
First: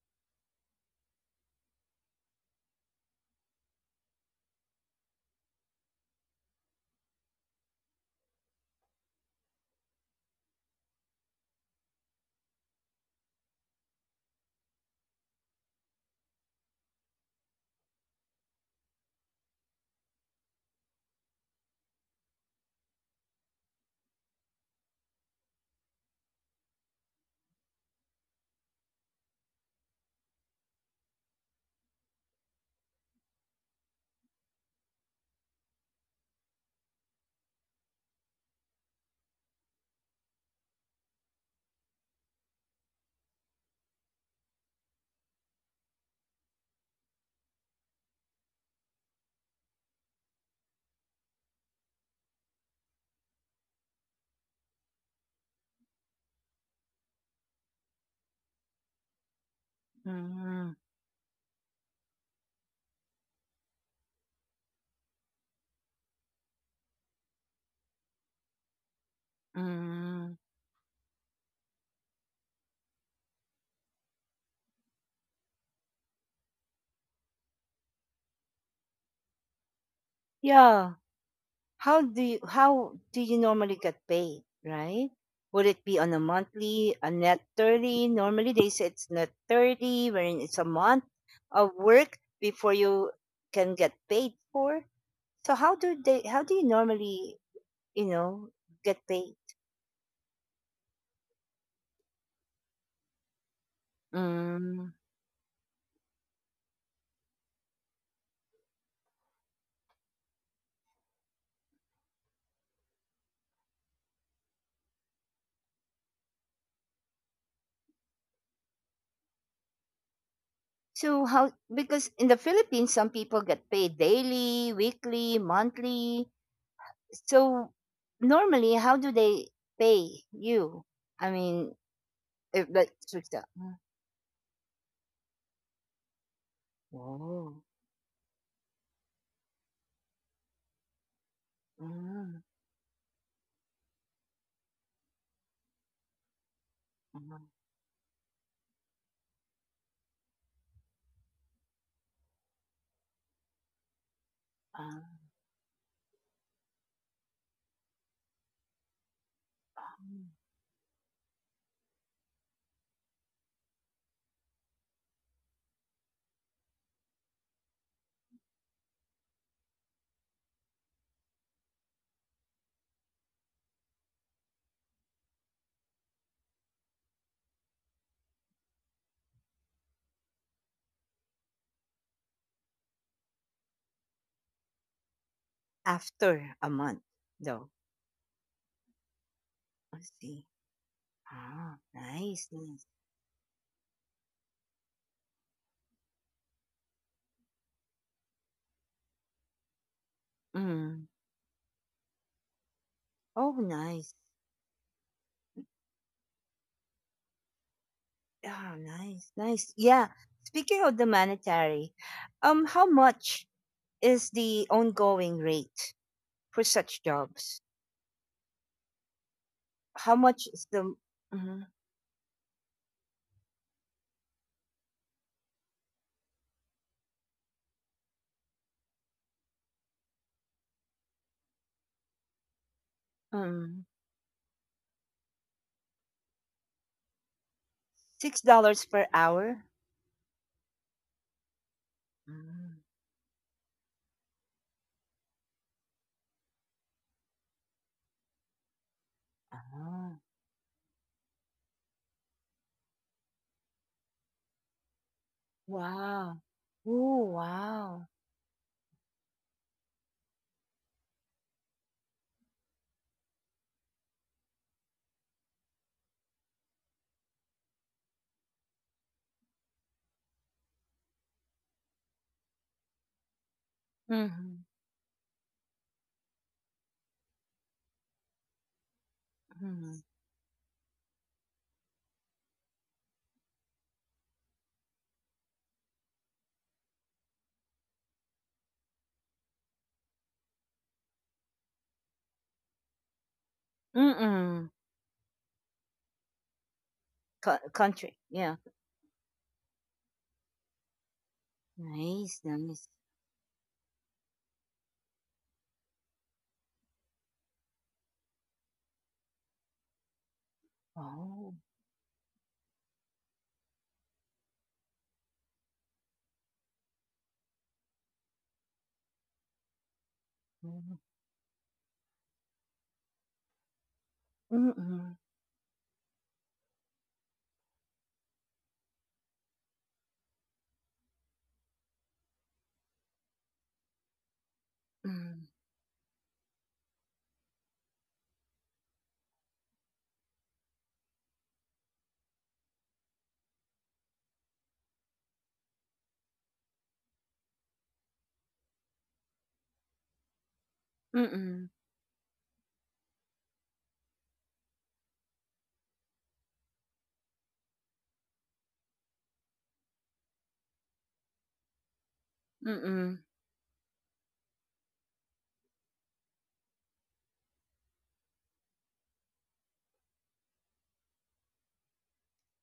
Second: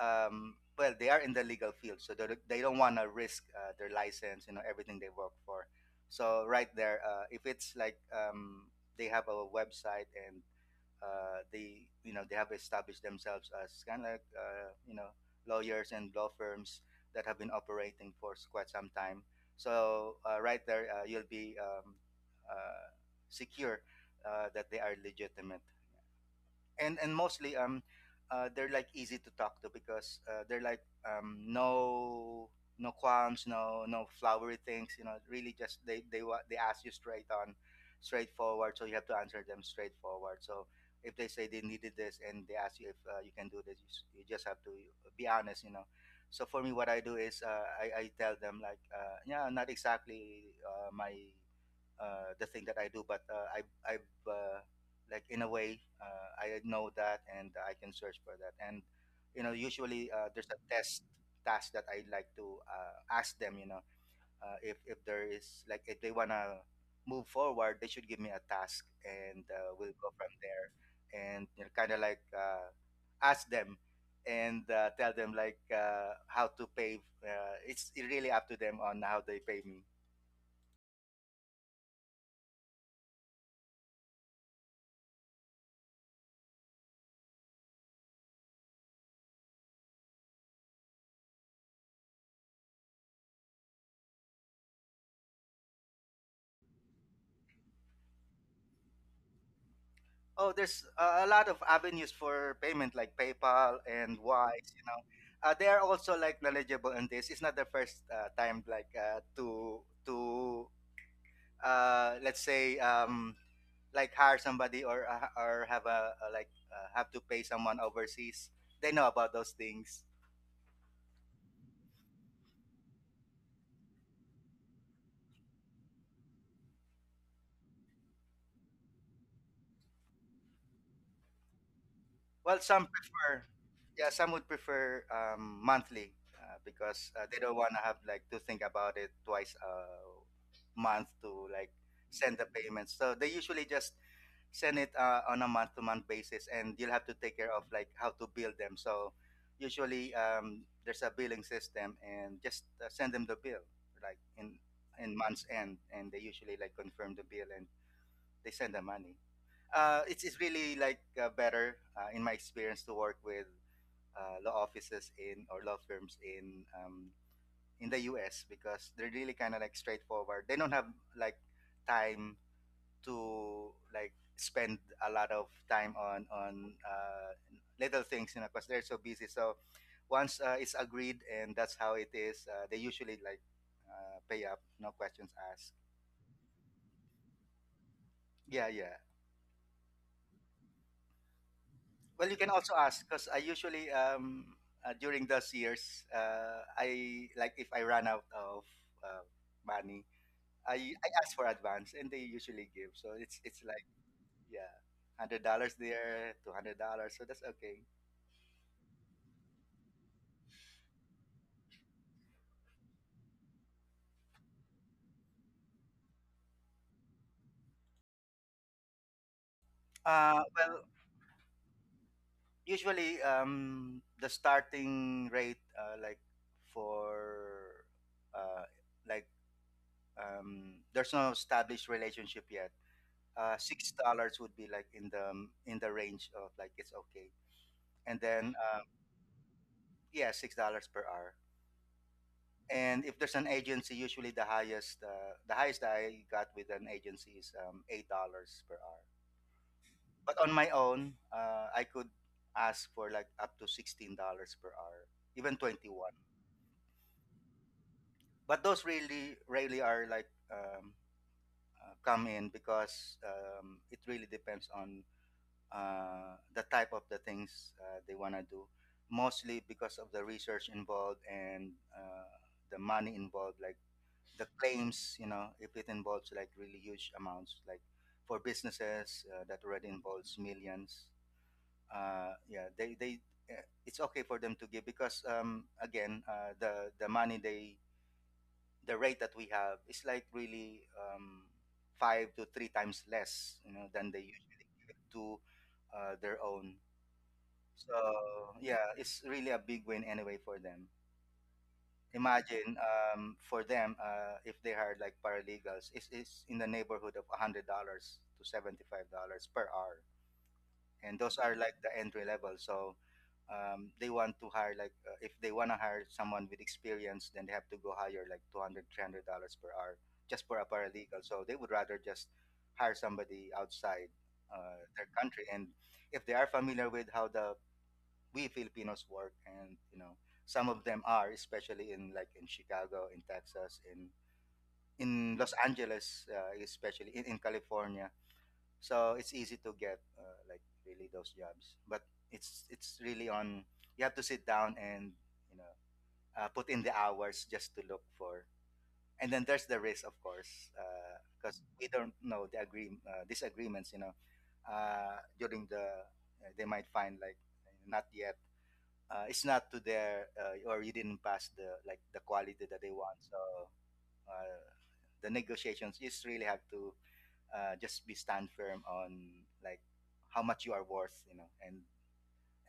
B: um, well they are in the legal field, so they don't- they don't want to risk uh, their license, you know, everything they work for. So right there, uh, if it's like um, they have a website, and uh, they you know they have established themselves as kind of like, uh, you know, lawyers and law firms that have been operating for s- quite some time. So uh, right there, uh, you'll be um, uh, secure uh, that they are legitimate, and and mostly um uh, they're like easy to talk to because uh, they're like, um no no qualms, no no flowery things, you know, really just they they wa- they ask you straight on, straightforward, so you have to answer them straightforward. So if they say they needed this and they ask you if uh, you can do this you, s- you just have to uh, be honest, you know. So for me what I do is uh, I, I tell them like uh, yeah, not exactly uh, my uh, the thing that I do, but uh, I I've uh, like in a way uh, I know that and I can search for that. And you know, usually uh, there's a
A: mm,
B: test task that I like to uh, ask them. You know, uh, if if there is like if they wanna move forward, they should give me a task, and uh, we'll go from
A: mm.
B: there. And you know, kind of like uh, ask them and uh, tell them like uh, how to pay. Uh, it's really up to them on how they pay me.
A: Yeah, how do you, how do you normally get paid, right? Would it be on a monthly, a net thirty? Normally they say it's net thirty, wherein it's a month of work before you can get paid for. So how do they, how do you normally, you know, get paid?
B: Oh, there's uh, a lot of avenues for payment like PayPal and Wise. You
A: Mm.
B: know, uh, they are also like knowledgeable in this. It's not the first uh, time like uh, to to uh, let's say um, like hire somebody or uh, or have a, a like uh, have to pay someone overseas. They know about those things.
A: So how, because in the Philippines some people get paid daily, weekly, monthly. So normally how do they pay you? I mean,
B: Well,
A: if
B: some
A: like switch
B: prefer,
A: that. Mm.
B: yeah, some would prefer um, monthly uh, because uh, they don't
A: Whoa.
B: want to have like to think about it twice a month to like send
A: Mm.
B: the payments. So they usually just send it uh, on a month-to-month basis, and you'll have to take
A: Mm.
B: care of like how to bill them. So usually um, there's a billing system, and just uh, send them the bill like in
A: Ah.
B: in month's end, and they usually like confirm the bill and they send the money uh, it's, it's really like uh, better uh, in my experience to work with uh, law offices in or law firms in um, in the U S because they're really kind of like straightforward. They don't have like time to like spend a lot of time on on uh, little things, you know, because they're so busy. So once uh, it's agreed and that's how it is, uh, they usually like uh, pay up, no questions asked.
A: After a month though.
B: Yeah, yeah.
A: I see. Ah,
B: Well, you can
A: nice,
B: also
A: nice.
B: ask because I usually um uh, during those years uh, I like if I run out of uh, money, I I
A: Mm.
B: ask for advance and they usually give, so it's
A: Oh
B: it's like
A: nice.
B: yeah, hundred dollars there, two hundred dollars, so that's okay.
A: Oh nice, nice. Yeah. Speaking of the monetary, um how much is the ongoing rate for such jobs? How
B: Uh
A: much is
B: well,
A: the, Mhm.
B: usually um the starting rate uh, like for uh like um there's no established relationship yet, uh,
A: um,
B: six dollars would be like in the um, in the range of like it's okay. And
A: six
B: then um,
A: dollars per hour?
B: yeah, six dollars per hour.
A: Mm.
B: And if there's an agency, usually the highest uh, the highest I got with an agency is um, eight dollars per hour.
A: Ah,
B: But on my own, uh, I could ask for like up to sixteen dollars per hour, even twenty one.
A: wow. Oh, wow.
B: But those really rarely are like um, uh, come in because um, it really depends on uh, the type of the things uh, they want to do, mostly because of the research involved and uh, the money involved, like the
A: Mm-hmm.
B: claims, you know, if it involves like really huge amounts, like for businesses uh, that already
A: Mm-hmm.
B: involves millions. Uh, yeah, they, they uh, it's okay for them to give because um, again, uh, the the money they, the rate that we have is like really um, five to three times less, you know, than they usually
A: Mm-mm.
B: give to uh, their own.
A: Co-
B: So
A: country. Yeah.
B: yeah, it's really a big win anyway for them.
A: Nice,
B: Imagine
A: nice.
B: um, for them uh, if they hired like paralegals, it's, it's in the neighborhood of one hundred dollars to seventy five dollars per hour, and those are
A: Oh.
B: like the entry level. So um, they want to hire like uh, if they want to hire someone with experience, then they have to go higher like two hundred, three hundred dollars per hour just for a
A: Mm.
B: paralegal. So they would rather just hire somebody outside uh, their
A: Mm-mm.
B: country, and if they are familiar with how the we Filipinos work, and you know some of them are, especially in like in Chicago, in Texas, in in Los
A: Mm.
B: Angeles, uh, especially in, in California. So it's easy to get uh, like really those jobs, but it's it's really on. You have to sit down and you know uh, put in the hours just to look for. And then there's the risk, of course, because
A: Mm-mm.
B: we don't know the agree uh, disagreements. You know, uh, during the uh, they might find like not yet uh, it's not to their uh, or you didn't pass the like the quality that they want.
A: Mm-mm.
B: So uh, the negotiations just really have to uh, just be stand firm on like how much you are worth, you know, and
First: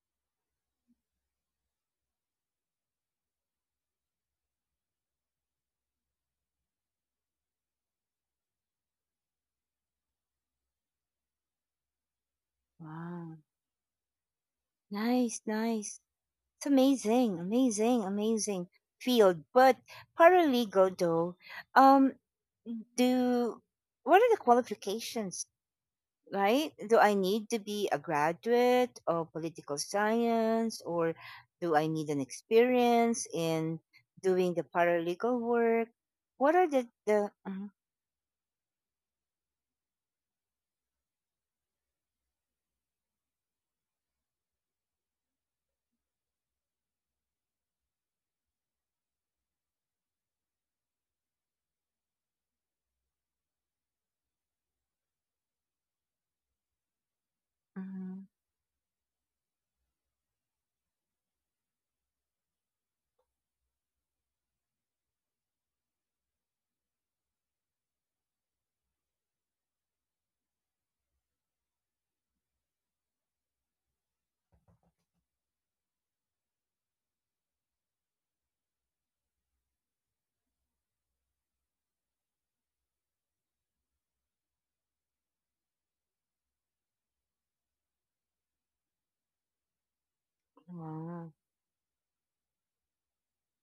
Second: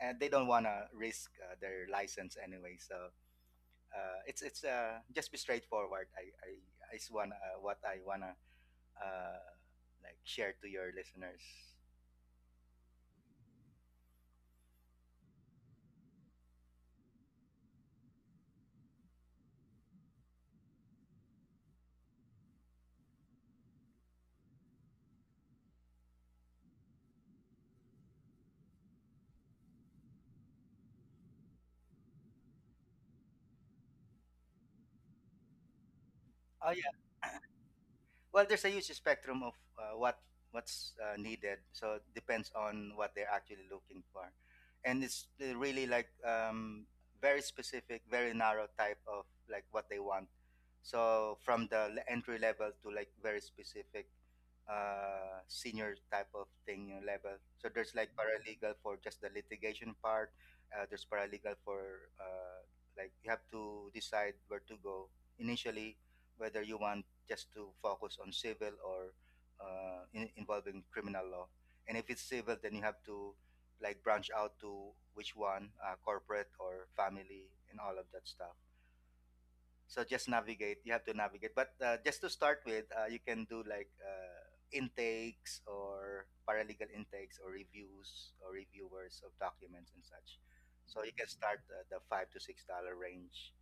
B: and they don't want to risk uh, their license anyway. So uh, it's it's uh, just be straightforward. I I is one uh, what I wanna uh, like share to your listeners.
A: Wow. Nice, nice. It's amazing, amazing, amazing field. But paralegal though, um, do, what are the qualifications? Right? Do I need to be a graduate of political science, or do I need an experience in doing the paralegal work? What are
B: Oh,
A: the the? Mhm,
B: well, there's a huge spectrum of uh, what what's uh, needed. So it depends on what they're actually looking for, and it's uh, really like um, very specific, very narrow type of like what they want. So from the le- entry level to like very specific uh, senior type of thing you level. So there's like
A: mhm.
B: paralegal for just the litigation part. Uh, there's paralegal for uh, like you have to decide where to go initially, whether you want just to focus on civil or uh, in, involving criminal law. And if it's civil, then you have to like branch out to which one, uh, corporate or family, and all of that stuff. So just navigate. You have to navigate. But uh, just to start with, uh, you can do like uh, intakes or paralegal intakes or reviews or reviewers of documents and such. So you can
A: Wow,
B: start uh, the five to six dollar range,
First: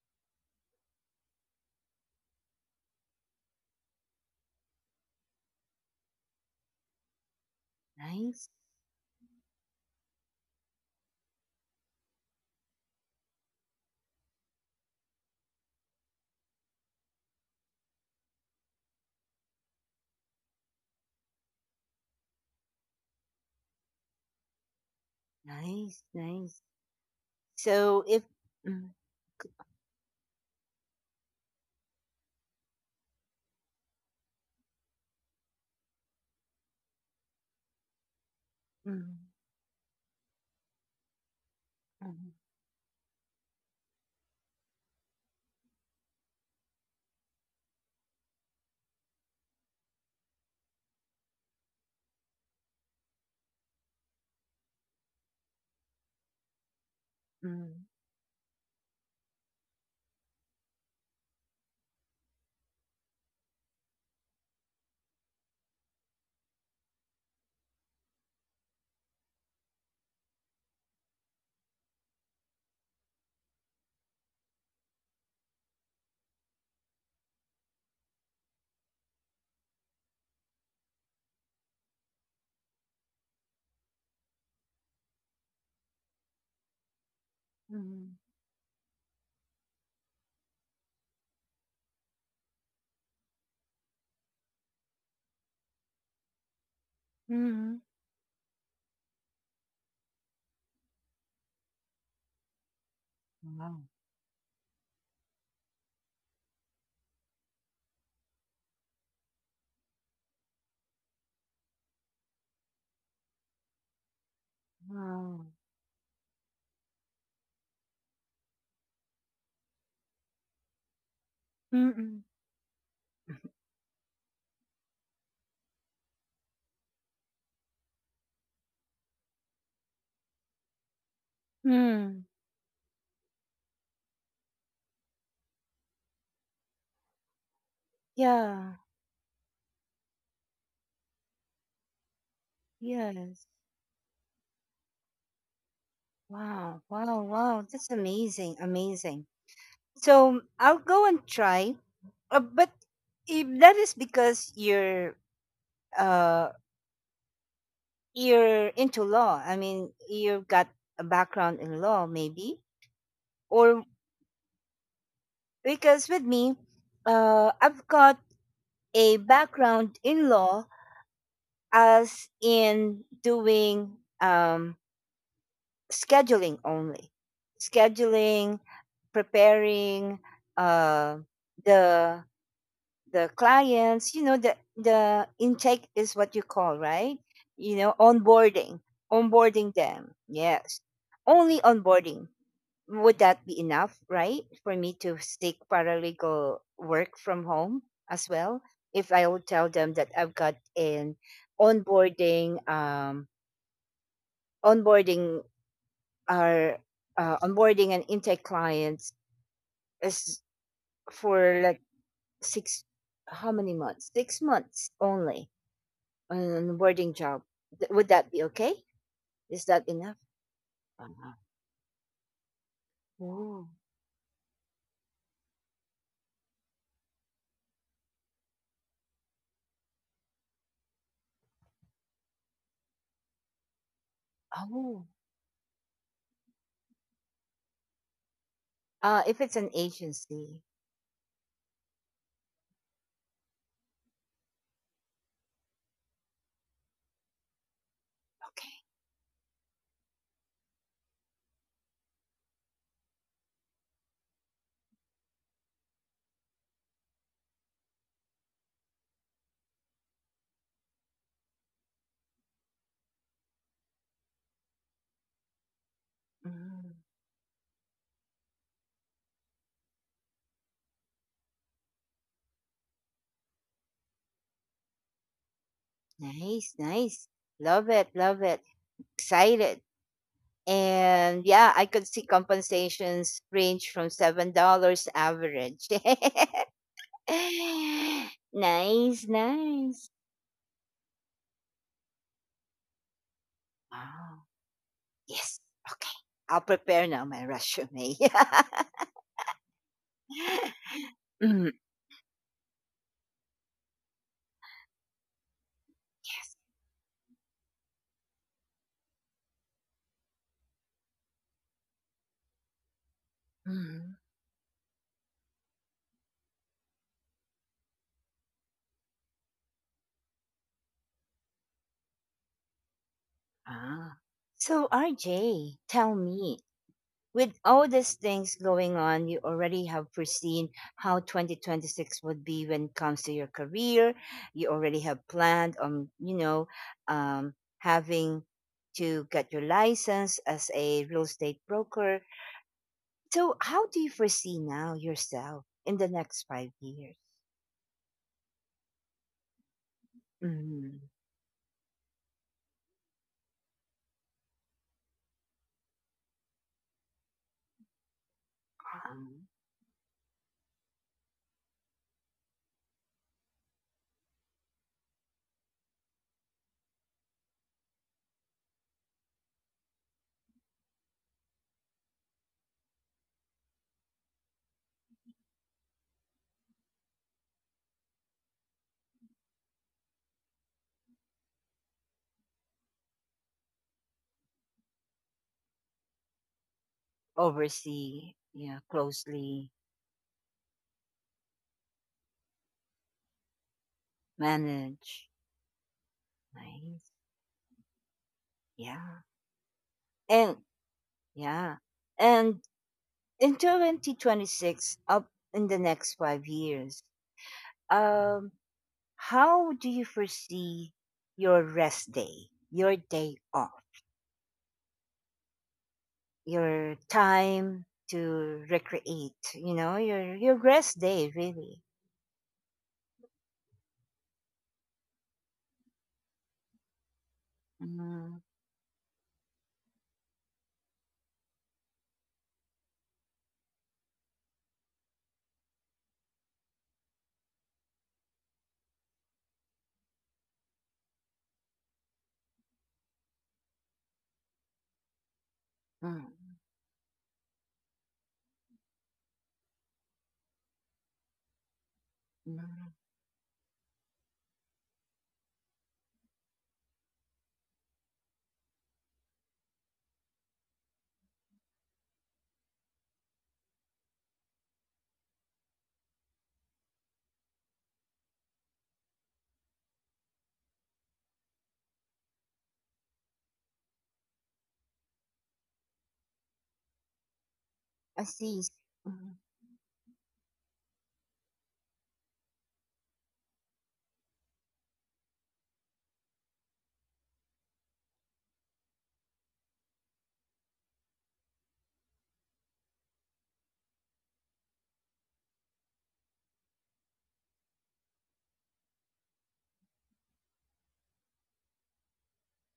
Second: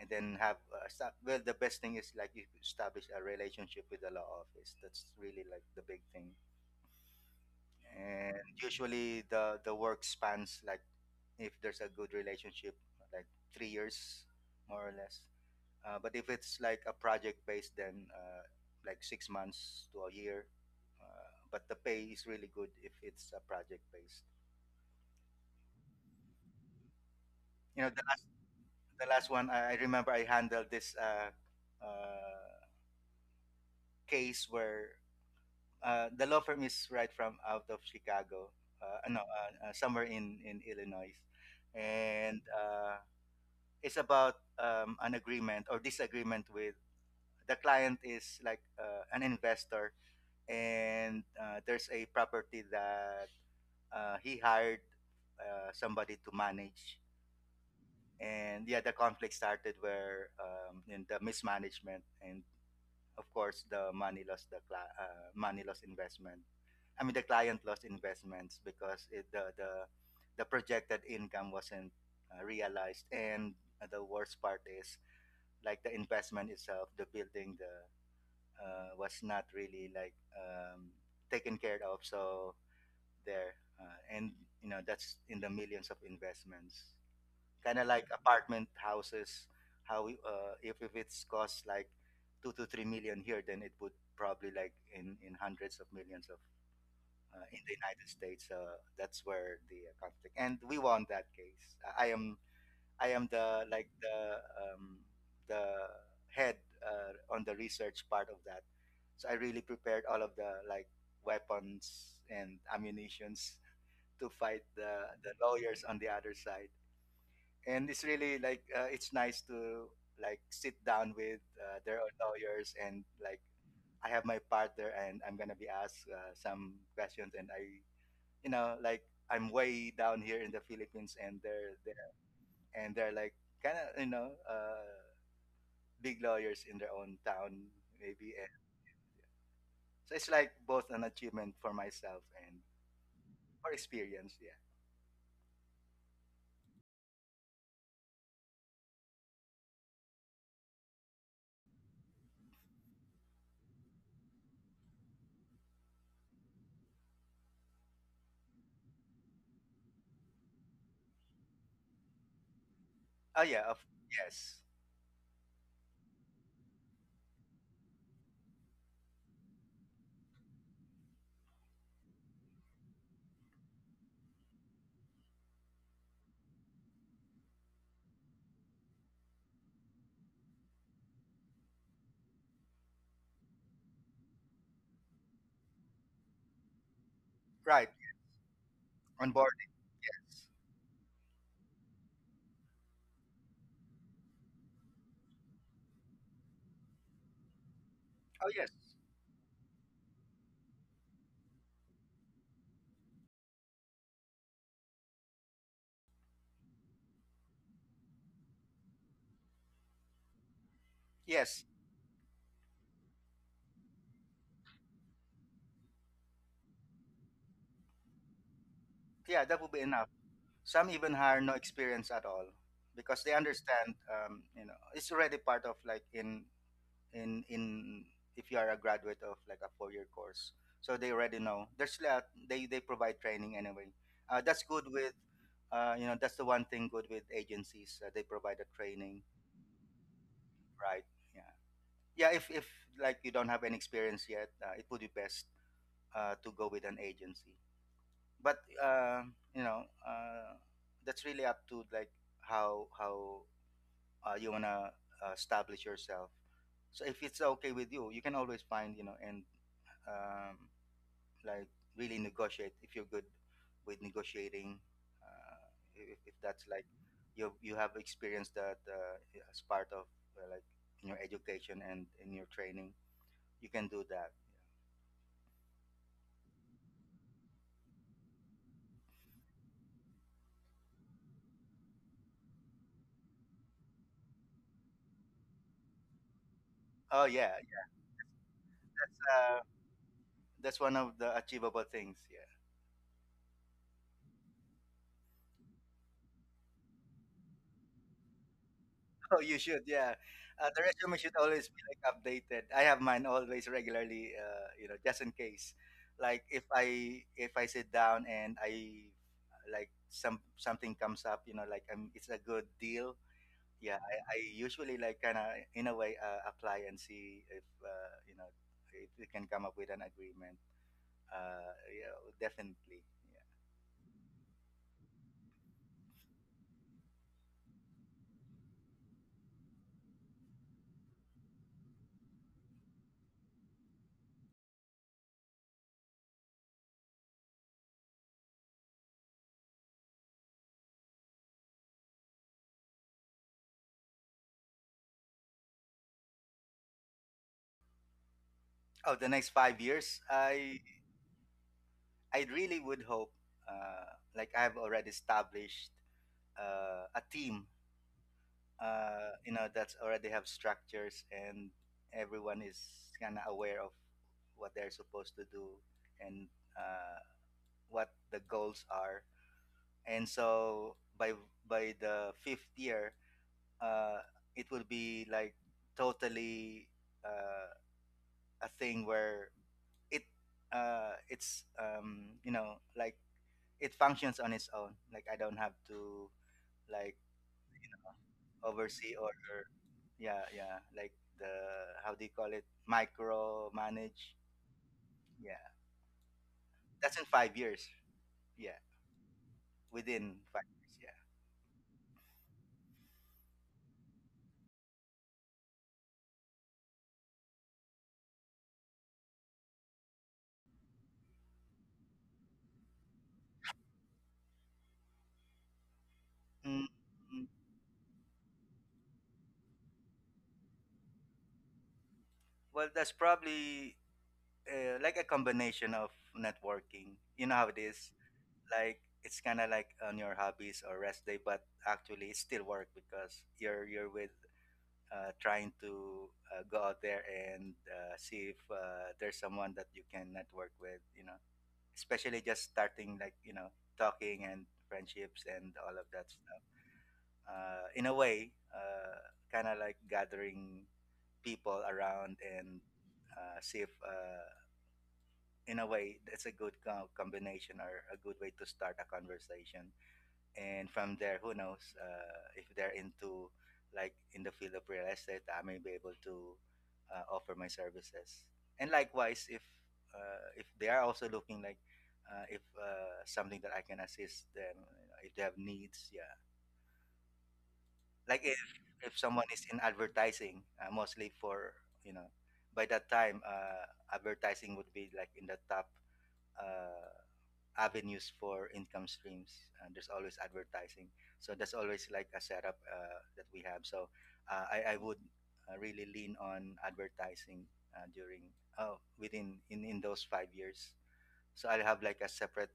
B: and then have uh, sta well the best thing is like you establish a relationship with the law office. That's really like the big thing, and
A: nice,
B: usually the the work spans like if there's a good relationship like three years more or less, uh, but if it's like a project based, then uh, like six months to a year, uh, but the pay is really good if it's a project based.
A: nice, nice.
B: You know, the
A: So if.
B: last,
A: mm,
B: the last one
A: c-
B: i I remember, I handled this uh, uh, case where uh, the law firm is right from out of Chicago, uh, no,
A: mm,
B: uh, uh, somewhere in in Illinois,
A: mm,
B: and uh, it's about um, an agreement or disagreement with, the client is like uh, an investor, and uh, there's a property that uh, he hired uh, somebody to manage,
A: mm,
B: and yeah, the conflict started where um, in the mismanagement and of course the money lost, the cli- uh, money lost investment, I mean, the client lost investments because it, the the the projected income wasn't uh, realized, and the worst part is like the investment itself, the building, the uh, was not really like um, taken care of. So there, uh, and you know that's in the millions of investments, kind of like
A: mm.
B: apartment houses. How we, uh, if if it's cost like two to three million here, then it would probably like in in hundreds of millions of uh, in the
A: mm.
B: United States. Uh, that's where the uh, conflict, and we won that case. I I am I am the
A: Wow.
B: like the um, the head uh, on the research part of that. So I really prepared all of the like weapons and ammunitions to fight the the
A: Wow.
B: lawyers on the other side. And it's really like uh, it's nice to like sit down with uh, their own
A: Mm-mm.
B: lawyers and like, I have my partner and I'm gonna be asked uh, some questions, and I, you know, like I'm way down here in the Philippines and they're there,
A: Mm.
B: and they're like kind of, you know, uh big lawyers in their own town maybe, and
A: Yeah.
B: so it's like both an achievement for myself and
A: Yes.
B: for experience. Yeah.
A: Wow. Wow. Wow. That's amazing. Amazing. So I'll go and try. Uh, but if that is because you're, uh you're into law. I mean, you've got a background in law, maybe,
B: Oh yeah, of,
A: or
B: yes,
A: because with me, uh, I've got a background in law, as in doing um scheduling only, scheduling, preparing, uh, the the clients, you know, the the intake is what you call, right? You
B: right,
A: know, onboarding,
B: on board,
A: onboarding them,
B: yes.
A: yes, only onboarding. Would that be enough, right, for me to seek paralegal work from home as
B: Oh
A: well,
B: yes,
A: if I would tell them that I've got an onboarding, um onboarding our, uh, onboarding and intake clients, is for
B: yes,
A: like six, how many months, six months only on an onboarding job. Th- would that be okay?
B: yeah, that
A: Is
B: would be
A: that
B: enough.
A: enough?
B: Some even
A: Uh-huh.
B: hire no experience at all because they
A: Oh.
B: understand, um you know, it's already part of like in in in if you are a graduate of like a four year course, so they already know there's a, they they provide training anyway. uh, that's good
A: Oh.
B: with uh, you know, that's the one thing good with agencies, uh, they provide the training,
A: uh, if it's an agency.
B: right. Yeah, yeah, if if like you don't have any experience yet, uh, it would be best uh, to go with an agency. But
A: Okay.
B: uh, you know, uh, that's really up to like how how uh, you want to uh, establish yourself. So if it's okay with you, you can always find, you know, and um, like really negotiate if you're good with negotiating. Uh, if, if that's like
A: Mm.
B: you you have experienced that uh, as part of uh, like in your education and in your training, you can do that.
A: Nice, nice, love it, love it. Excited. And yeah, I could see compensations range from seven dollars average.
B: Oh yeah, that's
A: Nice,
B: uh,
A: nice.
B: that's one of the achievable things. Yeah.
A: Ah, yes. Okay. I'll prepare now my resume.
B: Oh, you should, yeah. Uh, the resume should always
A: Mm,
B: be like updated. I have mine always regularly, uh, you know, just in case. Like
A: yes.
B: if I if I sit down and I like some something comes up, you know, like um, it's a good deal. Yeah, I,
A: Mm.
B: I usually like kind of in a way uh, apply and see if uh, you know, if we can come up with an agreement. Uh, yeah, definitely. Yeah.
A: Ah. So, R J, tell me, with all these things going on, you already have foreseen how twenty twenty-six would be when it comes to your career. You already have planned on, you know, um, having to get your license as a real estate broker. So, how do you foresee now yourself in the next five years?
B: Oh, the next five years, I
A: Mm-hmm.
B: I really would hope uh, like I've already established uh, a team uh,
A: Um,
B: you know, that's already have structures, and everyone is kind of aware of what they're supposed to do, and uh, what the goals are, and so by by the fifth year, uh, it will be like totally uh, a thing where it uh, it's um, you know, like it functions on its own, like I don't have to like
A: oversee, yeah,
B: oversee or,
A: closely
B: yeah, yeah, like the, how do you call it, micro manage.
A: manage.
B: Yeah,
A: Nice.
B: that's in five years, yeah,
A: Yeah.
B: within
A: And
B: five years.
A: yeah. And in twenty twenty-six, up in the next five years, um, how do you foresee your rest day, your day off,
B: Yeah. Mm,
A: your
B: mm.
A: time to recreate, you know, your, your rest day, really?
B: Well, that's probably uh, like a combination of networking. You know how it is.
A: Mm,
B: Like, it's kind of like on your hobbies or rest day, but actually it's still work because you're you're with, uh, trying to, uh, go out there and, uh, see if, uh, there's someone that you can network with, you know, especially just starting, like, you know, talking and friendships and all of
A: mm,
B: that stuff, uh, in a way, uh, kind of like gathering people around and,
A: mm.
B: uh, see if, uh, in a way that's a good co- combination or a good way to start a conversation. And from there, who knows, uh, if they're into, like, in the field of real estate, I may be able to, uh, offer my services. And likewise, if, uh, if they are also looking, like, uh, if, uh, something that I can assist them, you know, if they have needs, yeah.
A: I
B: Like if
A: see.
B: if
A: Mm,
B: someone is in advertising, uh, mostly for, you know, by that time, uh, advertising would be like in the top, uh, avenues for income streams. Uh, there's always advertising, so that's always like a setup, uh, that we have. So, uh, I I would, uh, really lean on advertising, uh, during, oh within, in in those five years. So I'll have like a separate,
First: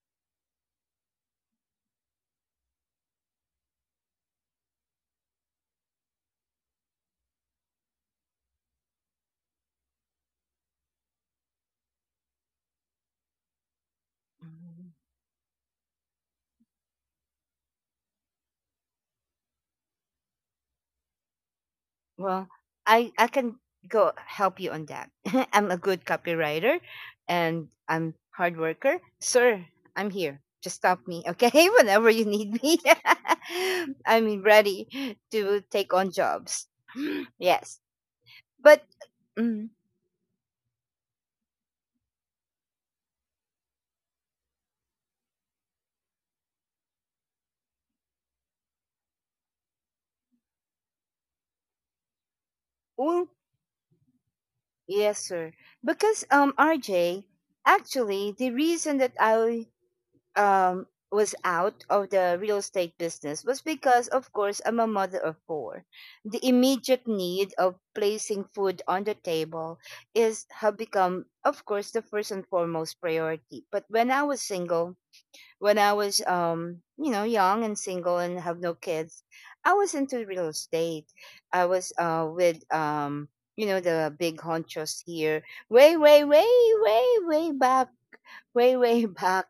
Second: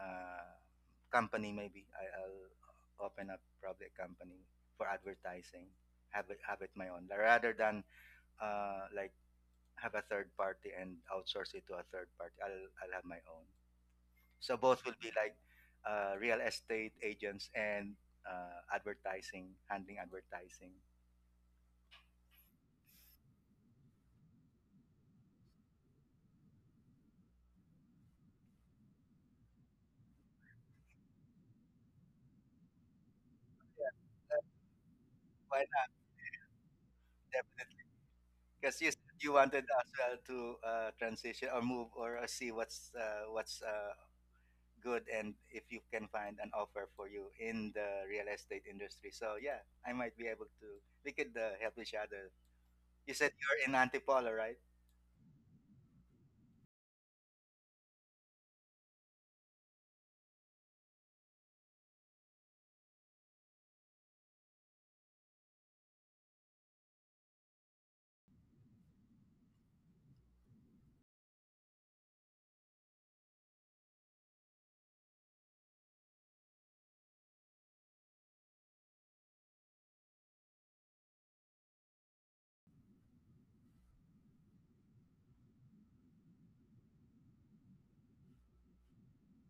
B: uh, company maybe. I, I'll open up probably a company for advertising. Have it have it my own rather than, uh, like, have a third party and outsource it to a third party. I'll I'll have my own. So both
A: mm.
B: will be like, uh, real estate agents and, uh, advertising, handling advertising.
A: Well, I I can go help you on that. I'm a good copywriter and I'm hard worker. Sir, I'm here. Just stop me, okay? Whenever you need me.
B: Uh,
A: I'm ready
B: Why
A: to
B: not?
A: take on jobs. Yes.
B: Definitely, because
A: But
B: you said you wanted
A: mm,
B: as well to, uh, transition or move or uh, see what's uh, what's uh, good, and if you can find an offer for you in the real estate industry. So yeah, I might be able to. We could, uh, help each other. You
A: oh,
B: said you're in Antipolo, right?
A: yes, sir. Because um R J, actually the reason that I um, was out of the real estate business was because, of course, I'm a mother of four. The immediate need of placing food on the table is have become, of course, the first and foremost priority. But when I was single, when I was, um, you know, young and single and have no kids, I was into real estate. I was uh, with, um, you know, the big honchos here, way, way, way, way, way back, way, way back,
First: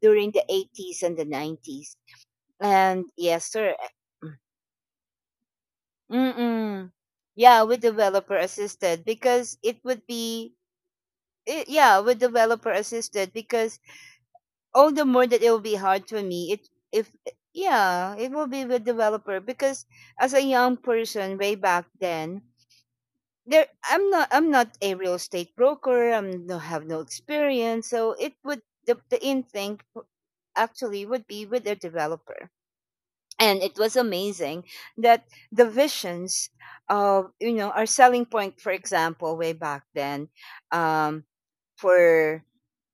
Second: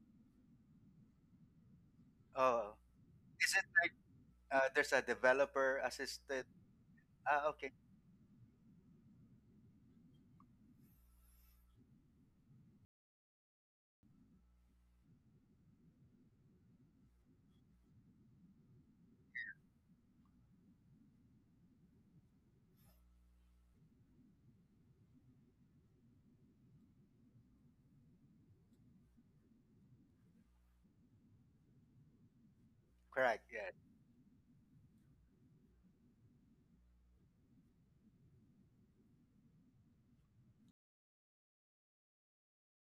A: during the eighties and the nineties.
B: Oh,
A: And yes,
B: is it
A: sir.
B: like,
A: Eh,
B: uh, there's a developer assisted?
A: Mm-mm.
B: Ah,
A: Yeah,
B: okay,
A: with developer assisted, because it would be it, yeah, with developer assisted because all the more that it will be hard for me. It if eh, yeah, it will be with developer because as a young person way back then, there i'm not I'm not a real estate broker, I'm no have no experience, so it would, the, the in thing actually would be with the developer.
B: correct.
A: And
B: Yeah.
A: it was amazing that the visions of, you know, our selling point, for example, way back then, um, for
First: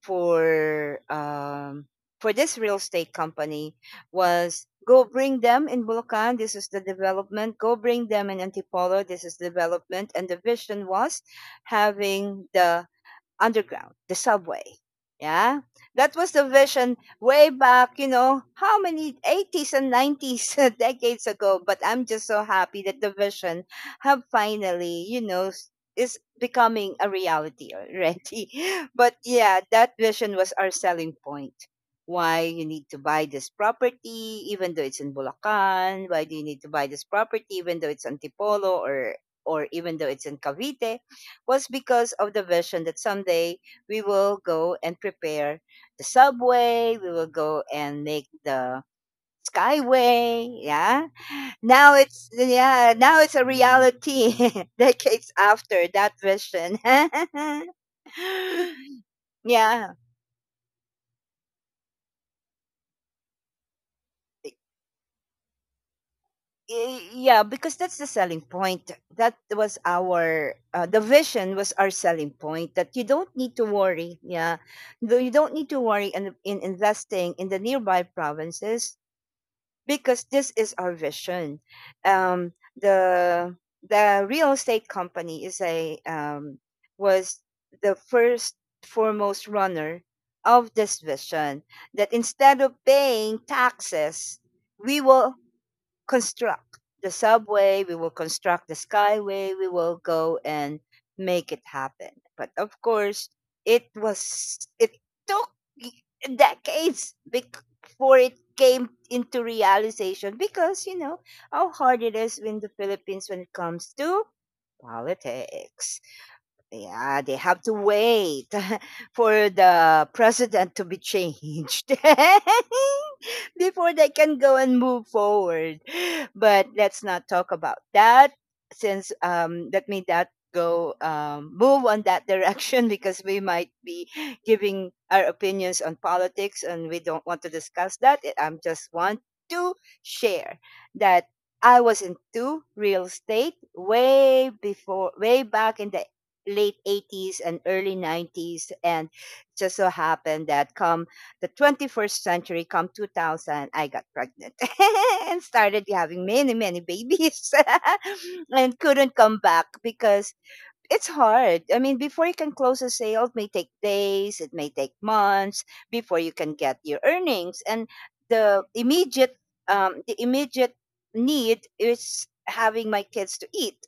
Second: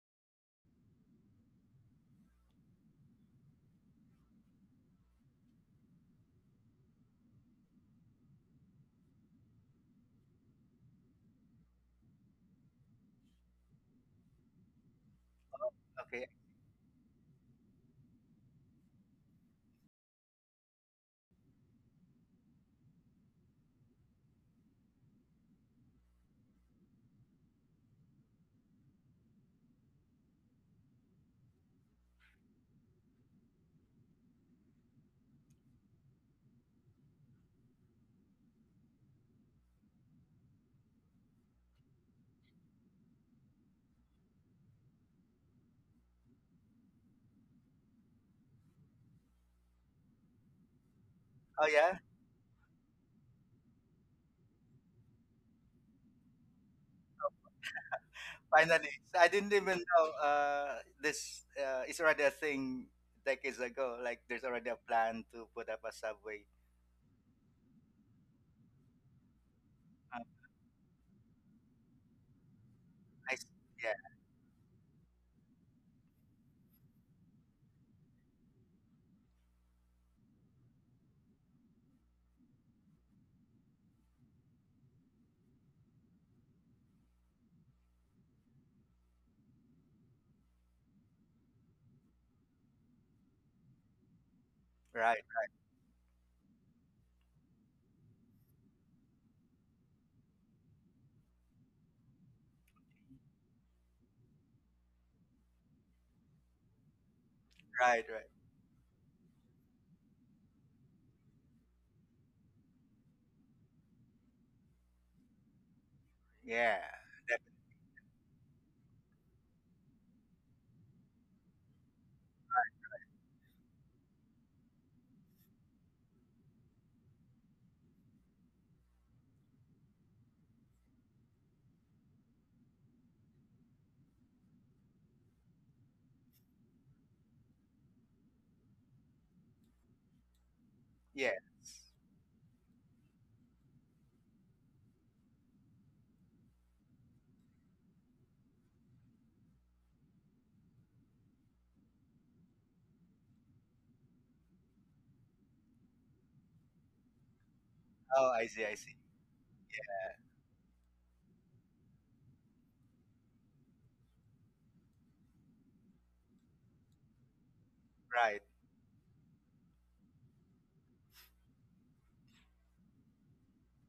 A: for um for this real estate company, was go bring them in Bulacan. This is the development. Go bring them in Antipolo. This is development. And the vision was having the underground, the subway. Yeah, that
B: Okay.
A: was the vision way back, you know, how many, eighties and nineties decades ago. But I'm just so happy that the vision have finally, you know, s- is becoming a reality already. But yeah, that vision was our selling point. Why you need to buy this property, even though it's in Bulacan? Why do you need to buy this property, even though it's in Antipolo, or or even though it's in Cavite? Was because of the vision that someday we will go and prepare the subway, we will go and make the skyway. Yeah.
B: Oh
A: Now
B: yeah.
A: it's, yeah, now it's a reality decades after that vision.
B: Finally. So, I didn't even
A: Yeah.
B: know uh, this uh, is already a thing decades ago. Like there's already a plan to put up a subway.
A: Y- yeah because that's the selling point, that was
B: Um,
A: our uh, the vision was our selling point, that you don't
B: I s
A: need to
B: Yeah,
A: worry, yeah. Though you don't need to worry in, in investing in the nearby provinces because this is our vision. Um the the real estate company is a um was the first, foremost runner of this vision, that instead of paying taxes we
B: right,
A: will construct the subway, we will construct the skyway, we will go and make it happen. But of course, it was it took decades bec-
B: right,
A: before
B: right.
A: it came into realization, because you know how hard it is in the Philippines when it comes to politics.
B: Yeah,
A: Yeah, they
B: that.
A: have to wait for the president to be changed. Before they can go and move forward. But let's not talk about that since, um, let me that go, um, move on that direction, because we might be giving our opinions on politics and we don't want to discuss that. I am just want to share that
B: Yeah.
A: I was into real estate way before, way back in the late eighties and early nineties, and just so happened that come the twenty-first century, come two thousand, I got pregnant and started having many, many babies
B: Oh, I see, I
A: and
B: see.
A: couldn't come back because it's hard. I mean, before you can close a sale, it may take days, it may take months before you can get your earnings. And
B: Right,
A: the immediate, um, the immediate need is having my kids to eat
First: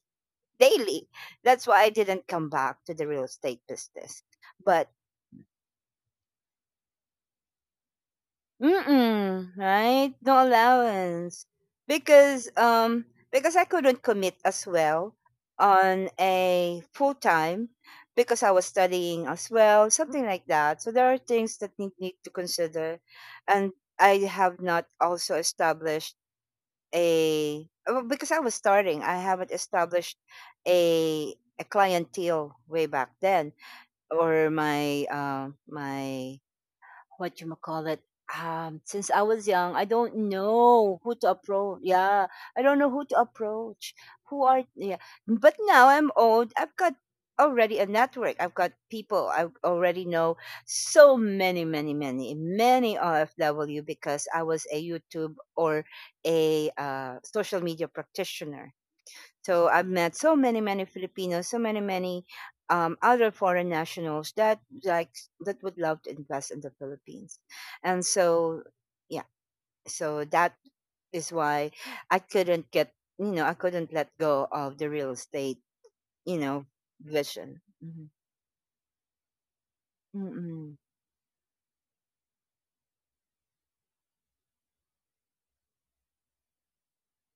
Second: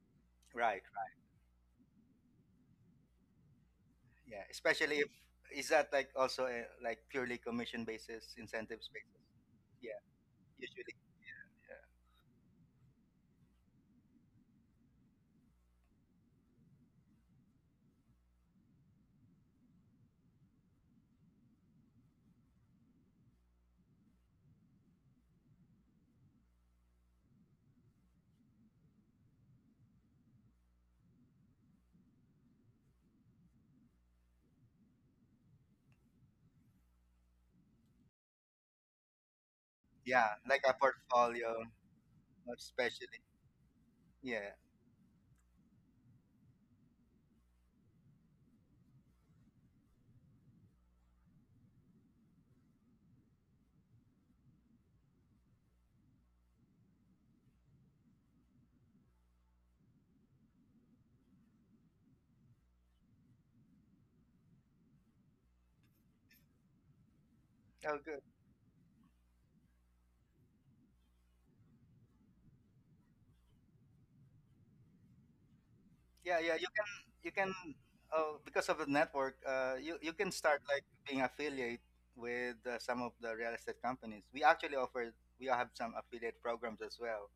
B: right,
A: daily.
B: right.
A: That's why I didn't come back to the real estate business.
B: Yeah,
A: But
B: especially if, is that like also a, like purely commission basis, incentives basis.
A: mm-mm,
B: Yeah,
A: right? No
B: usually.
A: allowance.
B: Yeah,
A: Because um because I couldn't commit as well on a full time, because I was studying as well, something like that. So there are things that need, need to consider. And I have not also established a oh, because I was starting, I haven't established a a clientele way back then, or my uh, my what you call it, um since I was young, I don't
B: yeah, like a
A: know who to
B: portfolio,
A: approach, yeah. I don't know who to
B: especially.
A: approach, who
B: Yeah.
A: are, yeah. But now I'm old, I've got already a network, I've got people I already know, so many, many, many, many O F W, because I was a YouTube or a uh, social media practitioner. So I've met so many, many Filipinos, so many, many um, other foreign nationals, that like that would love to invest in the Philippines,
B: Oh,
A: and
B: good.
A: so, yeah, so that is why I couldn't get, you know, I couldn't let go of the real estate, you
B: Yeah, yeah,
A: know,
B: you can. You can,
A: vision. Hmm.
B: uh, because of the network, uh, you you can start
A: Mm.
B: like being affiliate with, uh, some of the real estate companies. We actually offer, we have some affiliate programs as well,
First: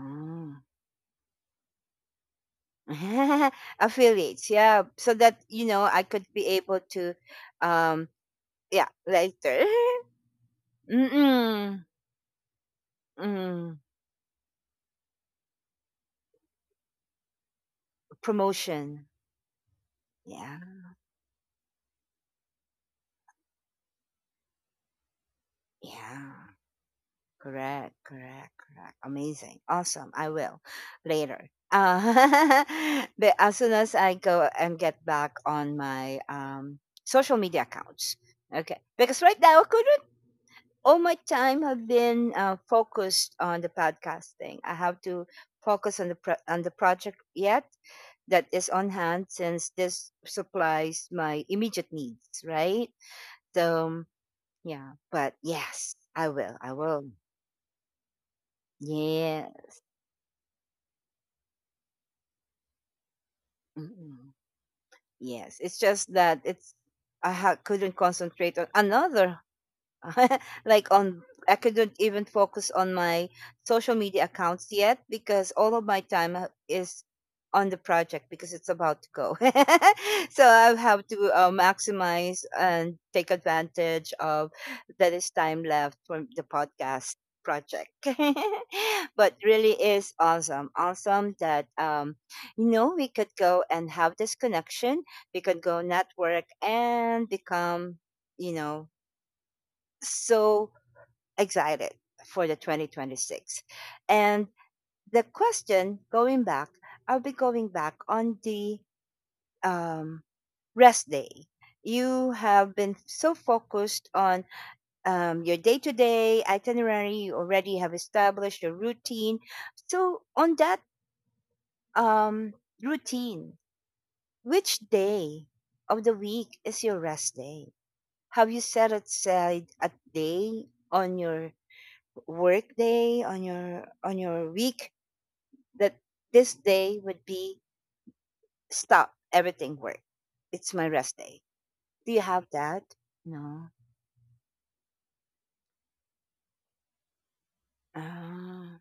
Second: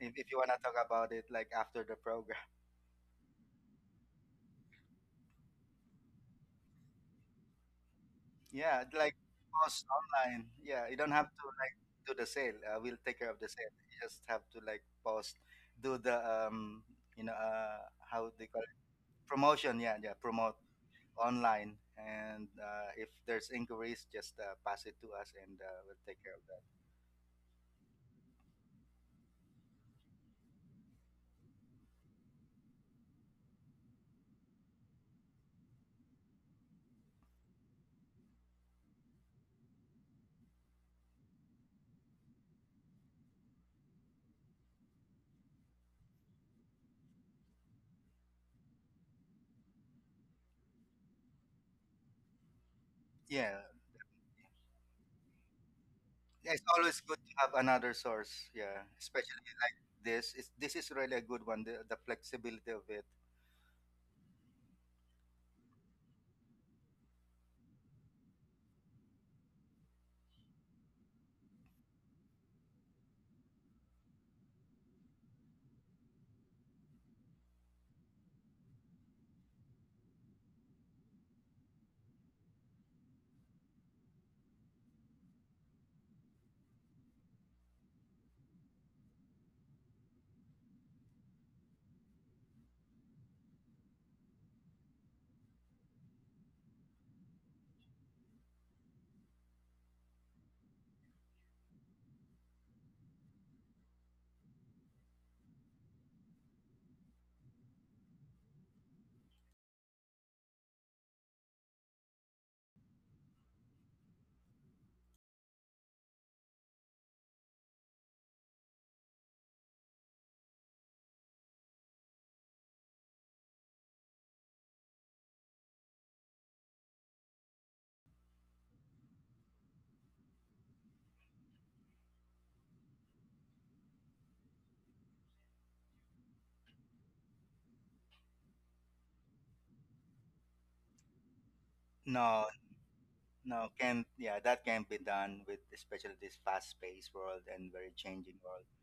B: if, if you want to talk about it like after the program.
A: Affiliates, yeah, so that, you know, I could be able to, um
B: Yeah,
A: yeah,
B: like
A: later.
B: post online. Yeah, you don't have to, like,
A: Mm-mm.
B: do the sale. Uh, we'll take care of the sale.
A: Mm.
B: You just have to, like, post, do the um you know, uh, how they call it,
A: Promotion.
B: promotion. Yeah, yeah, promote
A: Yeah.
B: online. And, uh, if there's inquiries, just, uh, pass it to us and, uh, we'll take care of
A: Yeah.
B: that.
A: Correct. Correct. Correct. Amazing. Awesome. I will later. Uh, but as soon as I go and get back on my, um, social media accounts. Okay. Because right now I couldn't, all my time have been uh, focused on the podcasting. I have to focus on the pro- on the project yet, that is on hand, since this supplies my immediate needs, right?
B: Yeah,
A: So, yeah, but yes, I
B: yeah,
A: will.
B: it's
A: I
B: always
A: will.
B: good to have another source. Yeah, especially
A: Yeah.
B: this. Is, this is really a good one. The, the flexibility of it.
A: Mm. Yes. It's just that it's, I ha- couldn't concentrate on another, like on, I couldn't even focus on my social media accounts yet, because all of my time uh, is on the project, because it's about to go. So I have to uh, maximize and take advantage of that is time left from the podcast project. But really is awesome. Awesome that, um you know, we could go and have this connection. We could go network and become, you know, so excited for the twenty twenty-six. And the question going back, I'll be going back on the, um, rest day. You have been so focused on, um, your day to day itinerary, you already have established your routine. So, on that, um, routine, which day of the week is your rest day? Have you set aside a day on your work day, on your, on your week, that this day would be stop everything work, it's my rest day, do you
B: No,
A: have that?
B: no,
A: No.
B: can, yeah, that can be done with, especially this fast-paced world and very changing world.
A: Ah.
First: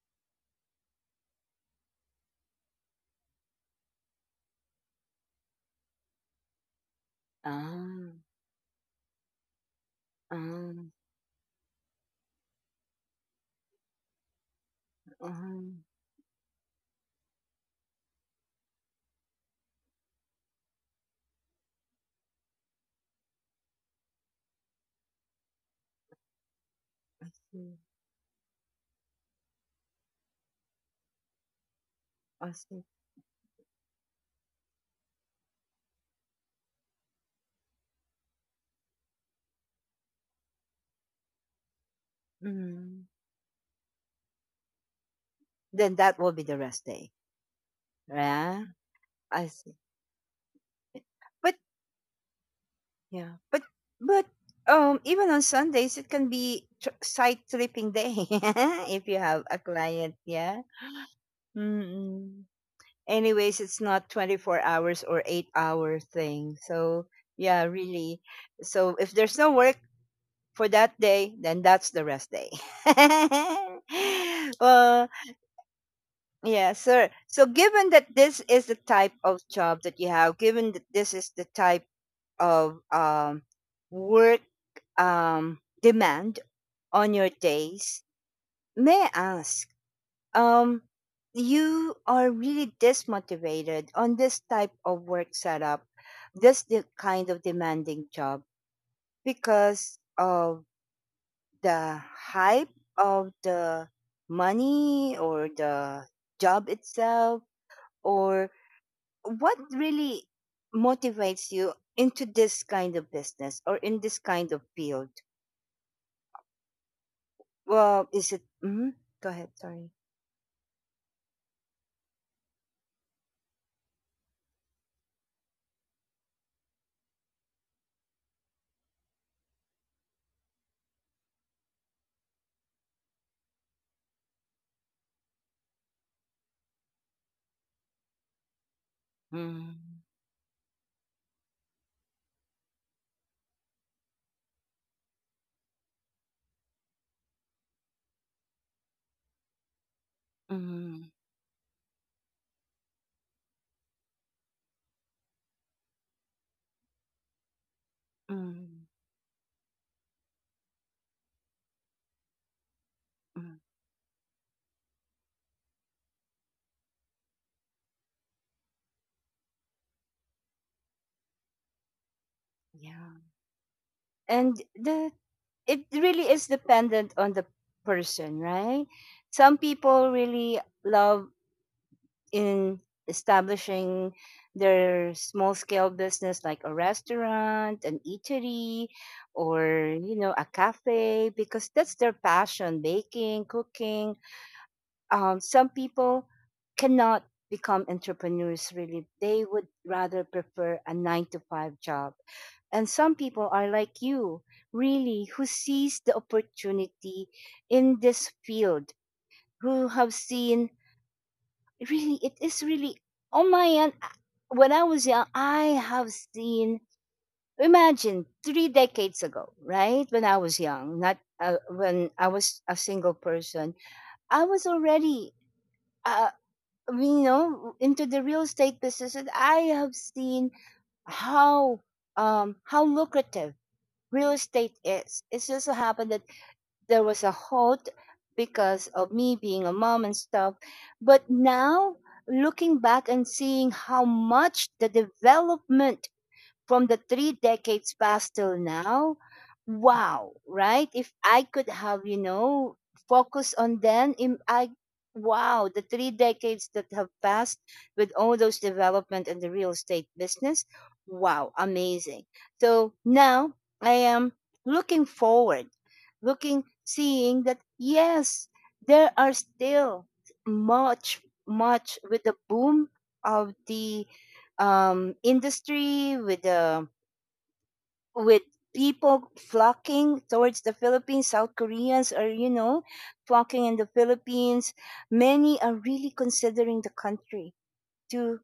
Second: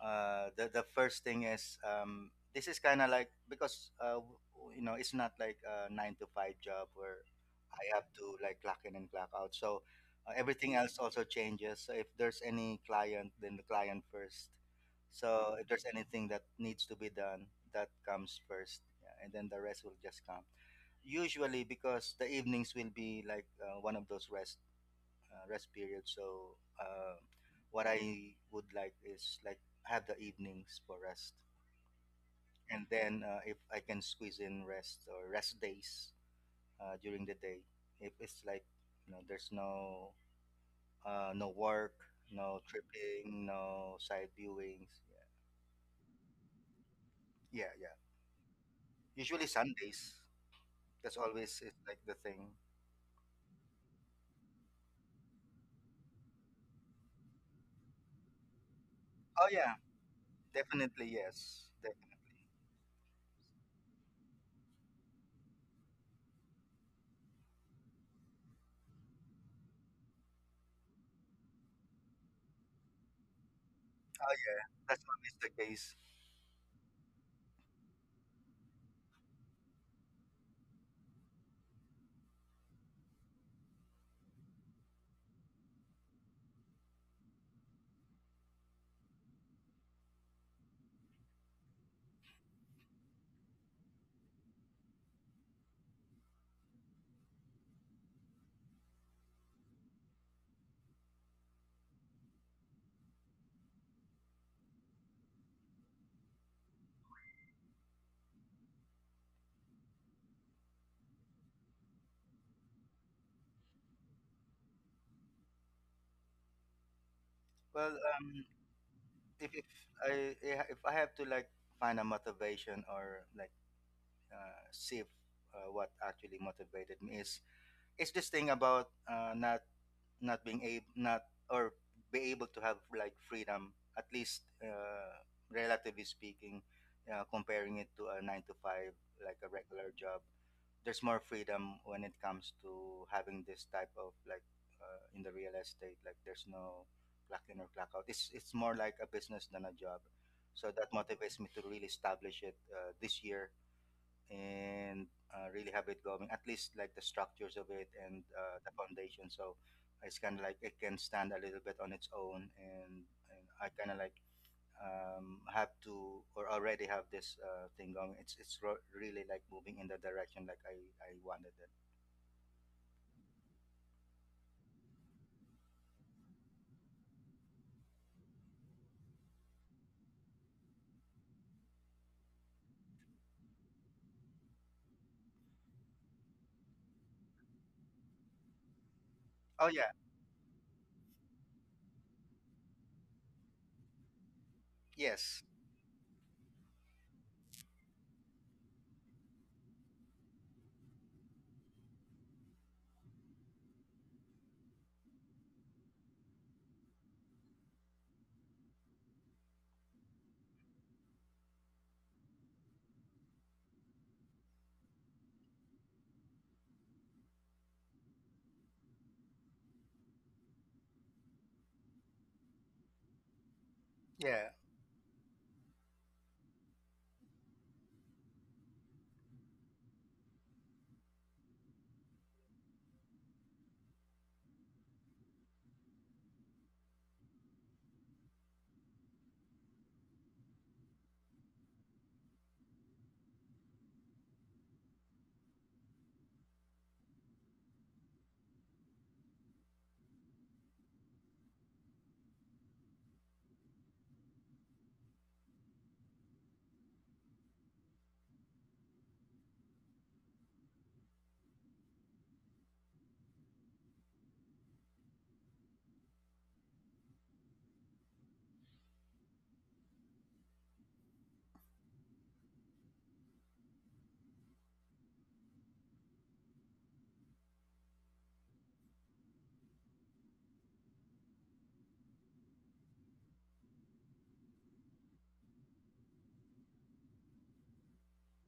B: uh, the the first thing is, um, this is kind of like, because, uh, you know, it's not like a nine to five job where I have
A: Ah.
B: to like clock in and clock out. So, uh,
A: Ah.
B: everything else also changes. So if there's any client, then the client first. So
A: Ah.
B: if there's anything that needs to be done, that comes first, yeah, and then the rest will just come. Usually, because the evenings will be like, uh, one of those rest, uh, rest period. So, uh,
A: I see.
B: what I would like is, like, have the evenings for rest,
A: I see.
B: and then, uh, if I can squeeze in rest or rest days, uh, during the day, if it's like, you know, there's no, uh, no work, no
A: Mm.
B: tripping, no side viewings.
A: Then that will be the rest day.
B: Yeah, yeah, yeah.
A: Yeah. I
B: Usually
A: see.
B: Sundays. That's
A: but
B: always is like the thing.
A: yeah but but um even on Sundays it can be tr- site tripping day, if you have
B: Oh
A: a
B: yeah,
A: client, yeah.
B: definitely yes. Definitely.
A: Mm. Anyways, it's not twenty-four hours or eight hour thing, so, yeah, really, so if there's no work for that day, then that's the rest day.
B: Oh yeah, that's
A: Well,
B: always the case.
A: yeah, sir, so given that this is the type of job that you have, given that this is the type of, um, work, um, demand on your days, may I ask, um you are really dismotivated on this type of work setup, this the kind of demanding job, because of the hype of the money or the job itself, or what really motivates you into this kind of business or in this kind of field?
B: Well,
A: Well, is it,
B: um,
A: mm, go ahead,
B: if, if
A: sorry.
B: I eh, if I have to, like, find a motivation or like, uh, see if, uh, what actually motivated me is is this thing about, uh, not, not being able, not, or be able to have like freedom, at least, uh, relatively speaking, uh, comparing it to a nine to five, like a regular
A: Mm.
B: job. There's more freedom when it comes to having this type of like, uh, in the real estate, like there's no clock in or clock out. It's it's more like a business than a job. So that
A: Mm.
B: motivates me to really establish it, uh, this year, and, uh, really have it going, at least like the structures of it and, uh, the
A: Mm.
B: foundation. So it's kind of like it can stand a little bit on its own, and, and
A: Mm.
B: I kind of like, um, have to, or already have this, uh, thing going. It's it's ro- really like moving in the direction like I I wanted it.
A: Yeah. And the, it really is dependent on the person, right? Some people really love in establishing their small scale business, like a restaurant, an eatery,
B: Oh yeah,
A: or, you know, a cafe, because that's their passion, baking, cooking. Um,
B: yes,
A: some people cannot become entrepreneurs, really, they would rather prefer a nine to five job. And some people are like you, really, who sees the opportunity in this field, who have seen, really it is really on my end. I- when I was young, I have seen, imagine three decades ago, right, when I was young, not uh, when I was a single person, I
B: yeah.
A: was already, uh, you know, into the real estate business, and I have seen how, um how lucrative real estate is. It just so happened that there was a halt because of me being a mom and stuff. But now, looking back and seeing how much the development from the three decades past till now, wow, right? If I could have, you know, focus on them, im- i wow, the three decades that have passed with all those development in the real estate business, wow, amazing. So now I am looking forward, looking, seeing that yes, there are still much, much with the boom of the, um, industry, with the with people flocking towards the Philippines. South Koreans are, you know, flocking in the Philippines. Many are really considering the country to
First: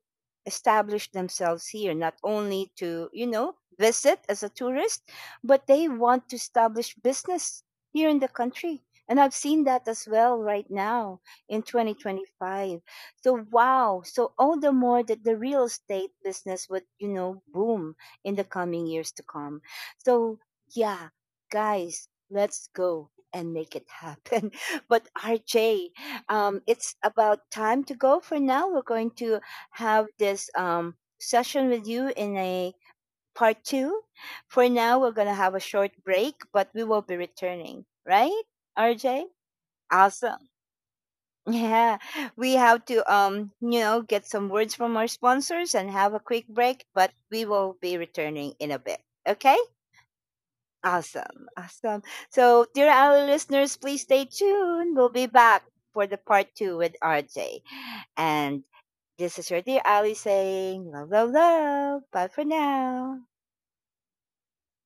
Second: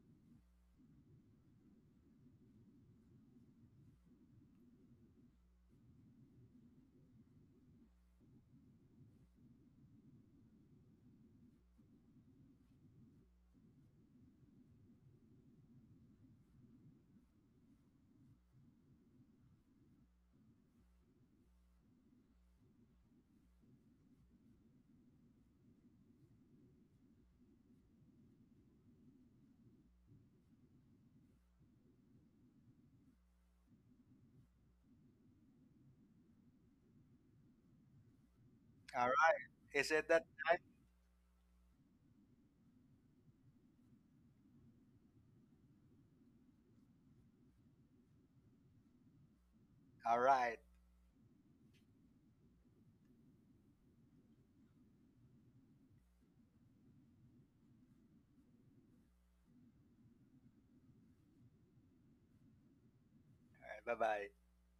A: establish themselves here, not only to, you know, visit as a tourist, but they want to establish business here in the country. And I've seen that as well right now in twenty twenty-five. So, wow. So, all the more that the real estate business would, you know, boom in the coming years to come. So, yeah, guys, let's go and make it happen. But, R J, um, it's about time to go for now. We're going to have this um, session with you in a part two. For now, we're going to have a short break, but we will be returning, right,
B: All
A: R J?
B: right. Is it that
A: Awesome.
B: time?
A: Yeah. We have to, um, you know, get some words from our sponsors and have a quick break, but we will be returning in a bit. Okay?
B: All right.
A: Awesome. Awesome. So, dear our listeners, please stay tuned. We'll be back for the part two with R J. And this is your dear Ali saying love, love, love. Bye for now.
B: Bye bye.